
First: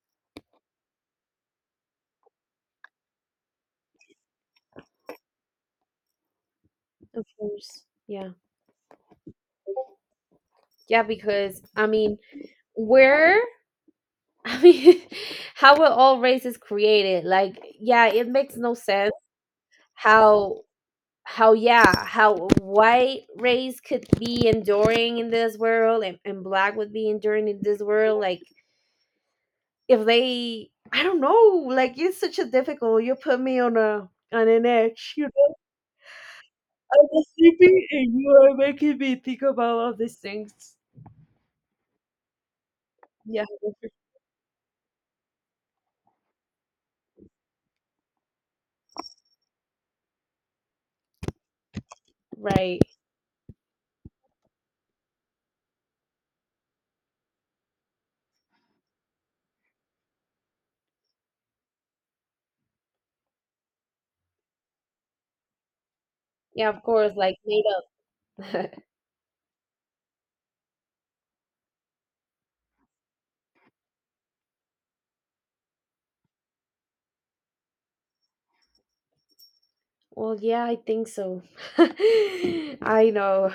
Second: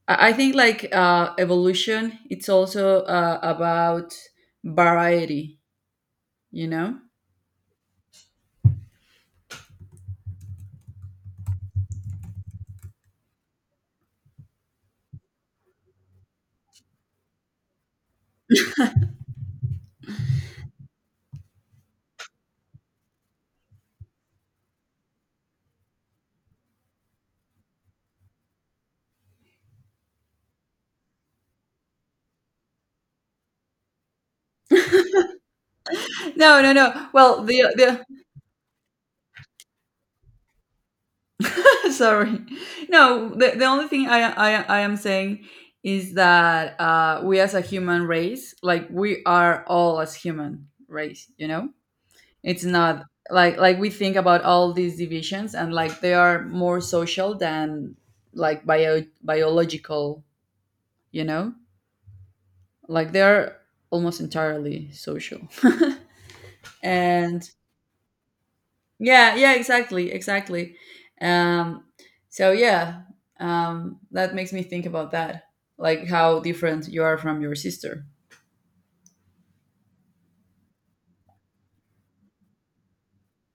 [SPEAKER 1] I think like, evolution, it's also about variety, you know.
[SPEAKER 2] Of course. Yeah. Yeah, because I mean, where I mean, how were all races created? Like, yeah, it makes no sense how how yeah how white race could be enduring in this world and black would be enduring in this world like if they I don't know like it's such a difficult you put me on a on an edge, you know,
[SPEAKER 1] No, no,
[SPEAKER 2] I'm
[SPEAKER 1] no.
[SPEAKER 2] just
[SPEAKER 1] Well, the
[SPEAKER 2] sleeping
[SPEAKER 1] the
[SPEAKER 2] and you are making me think about all these things.
[SPEAKER 1] sorry. No,
[SPEAKER 2] Yeah,
[SPEAKER 1] the, only thing I am saying is that, we, as a human race, like, we are all as human race, you know. It's
[SPEAKER 2] right.
[SPEAKER 1] not like, like we think about all these divisions, and like, they are more social than, like, biological, you know, like, they are almost entirely social.
[SPEAKER 2] Yeah, of course, like
[SPEAKER 1] And
[SPEAKER 2] made up.
[SPEAKER 1] yeah, yeah, exactly, exactly. um so yeah, that makes me think about that, like how different you are from your sister.
[SPEAKER 2] Well, yeah, I think so. I know.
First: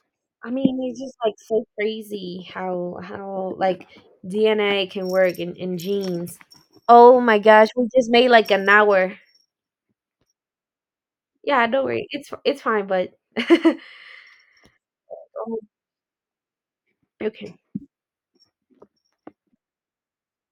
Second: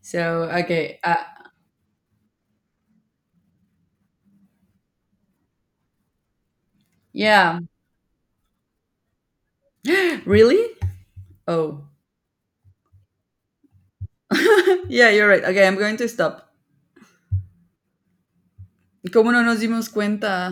[SPEAKER 1] So
[SPEAKER 2] I mean,
[SPEAKER 1] okay,
[SPEAKER 2] it's just like so crazy how like DNA can work in genes. Oh my
[SPEAKER 1] yeah.
[SPEAKER 2] gosh, we just made like an hour.
[SPEAKER 1] Really?
[SPEAKER 2] Yeah, don't
[SPEAKER 1] Oh.
[SPEAKER 2] worry. It's fine, but
[SPEAKER 1] Yeah, you're right. Okay, I'm going to stop.
[SPEAKER 2] okay.
[SPEAKER 1] ¿Cómo no nos dimos cuenta?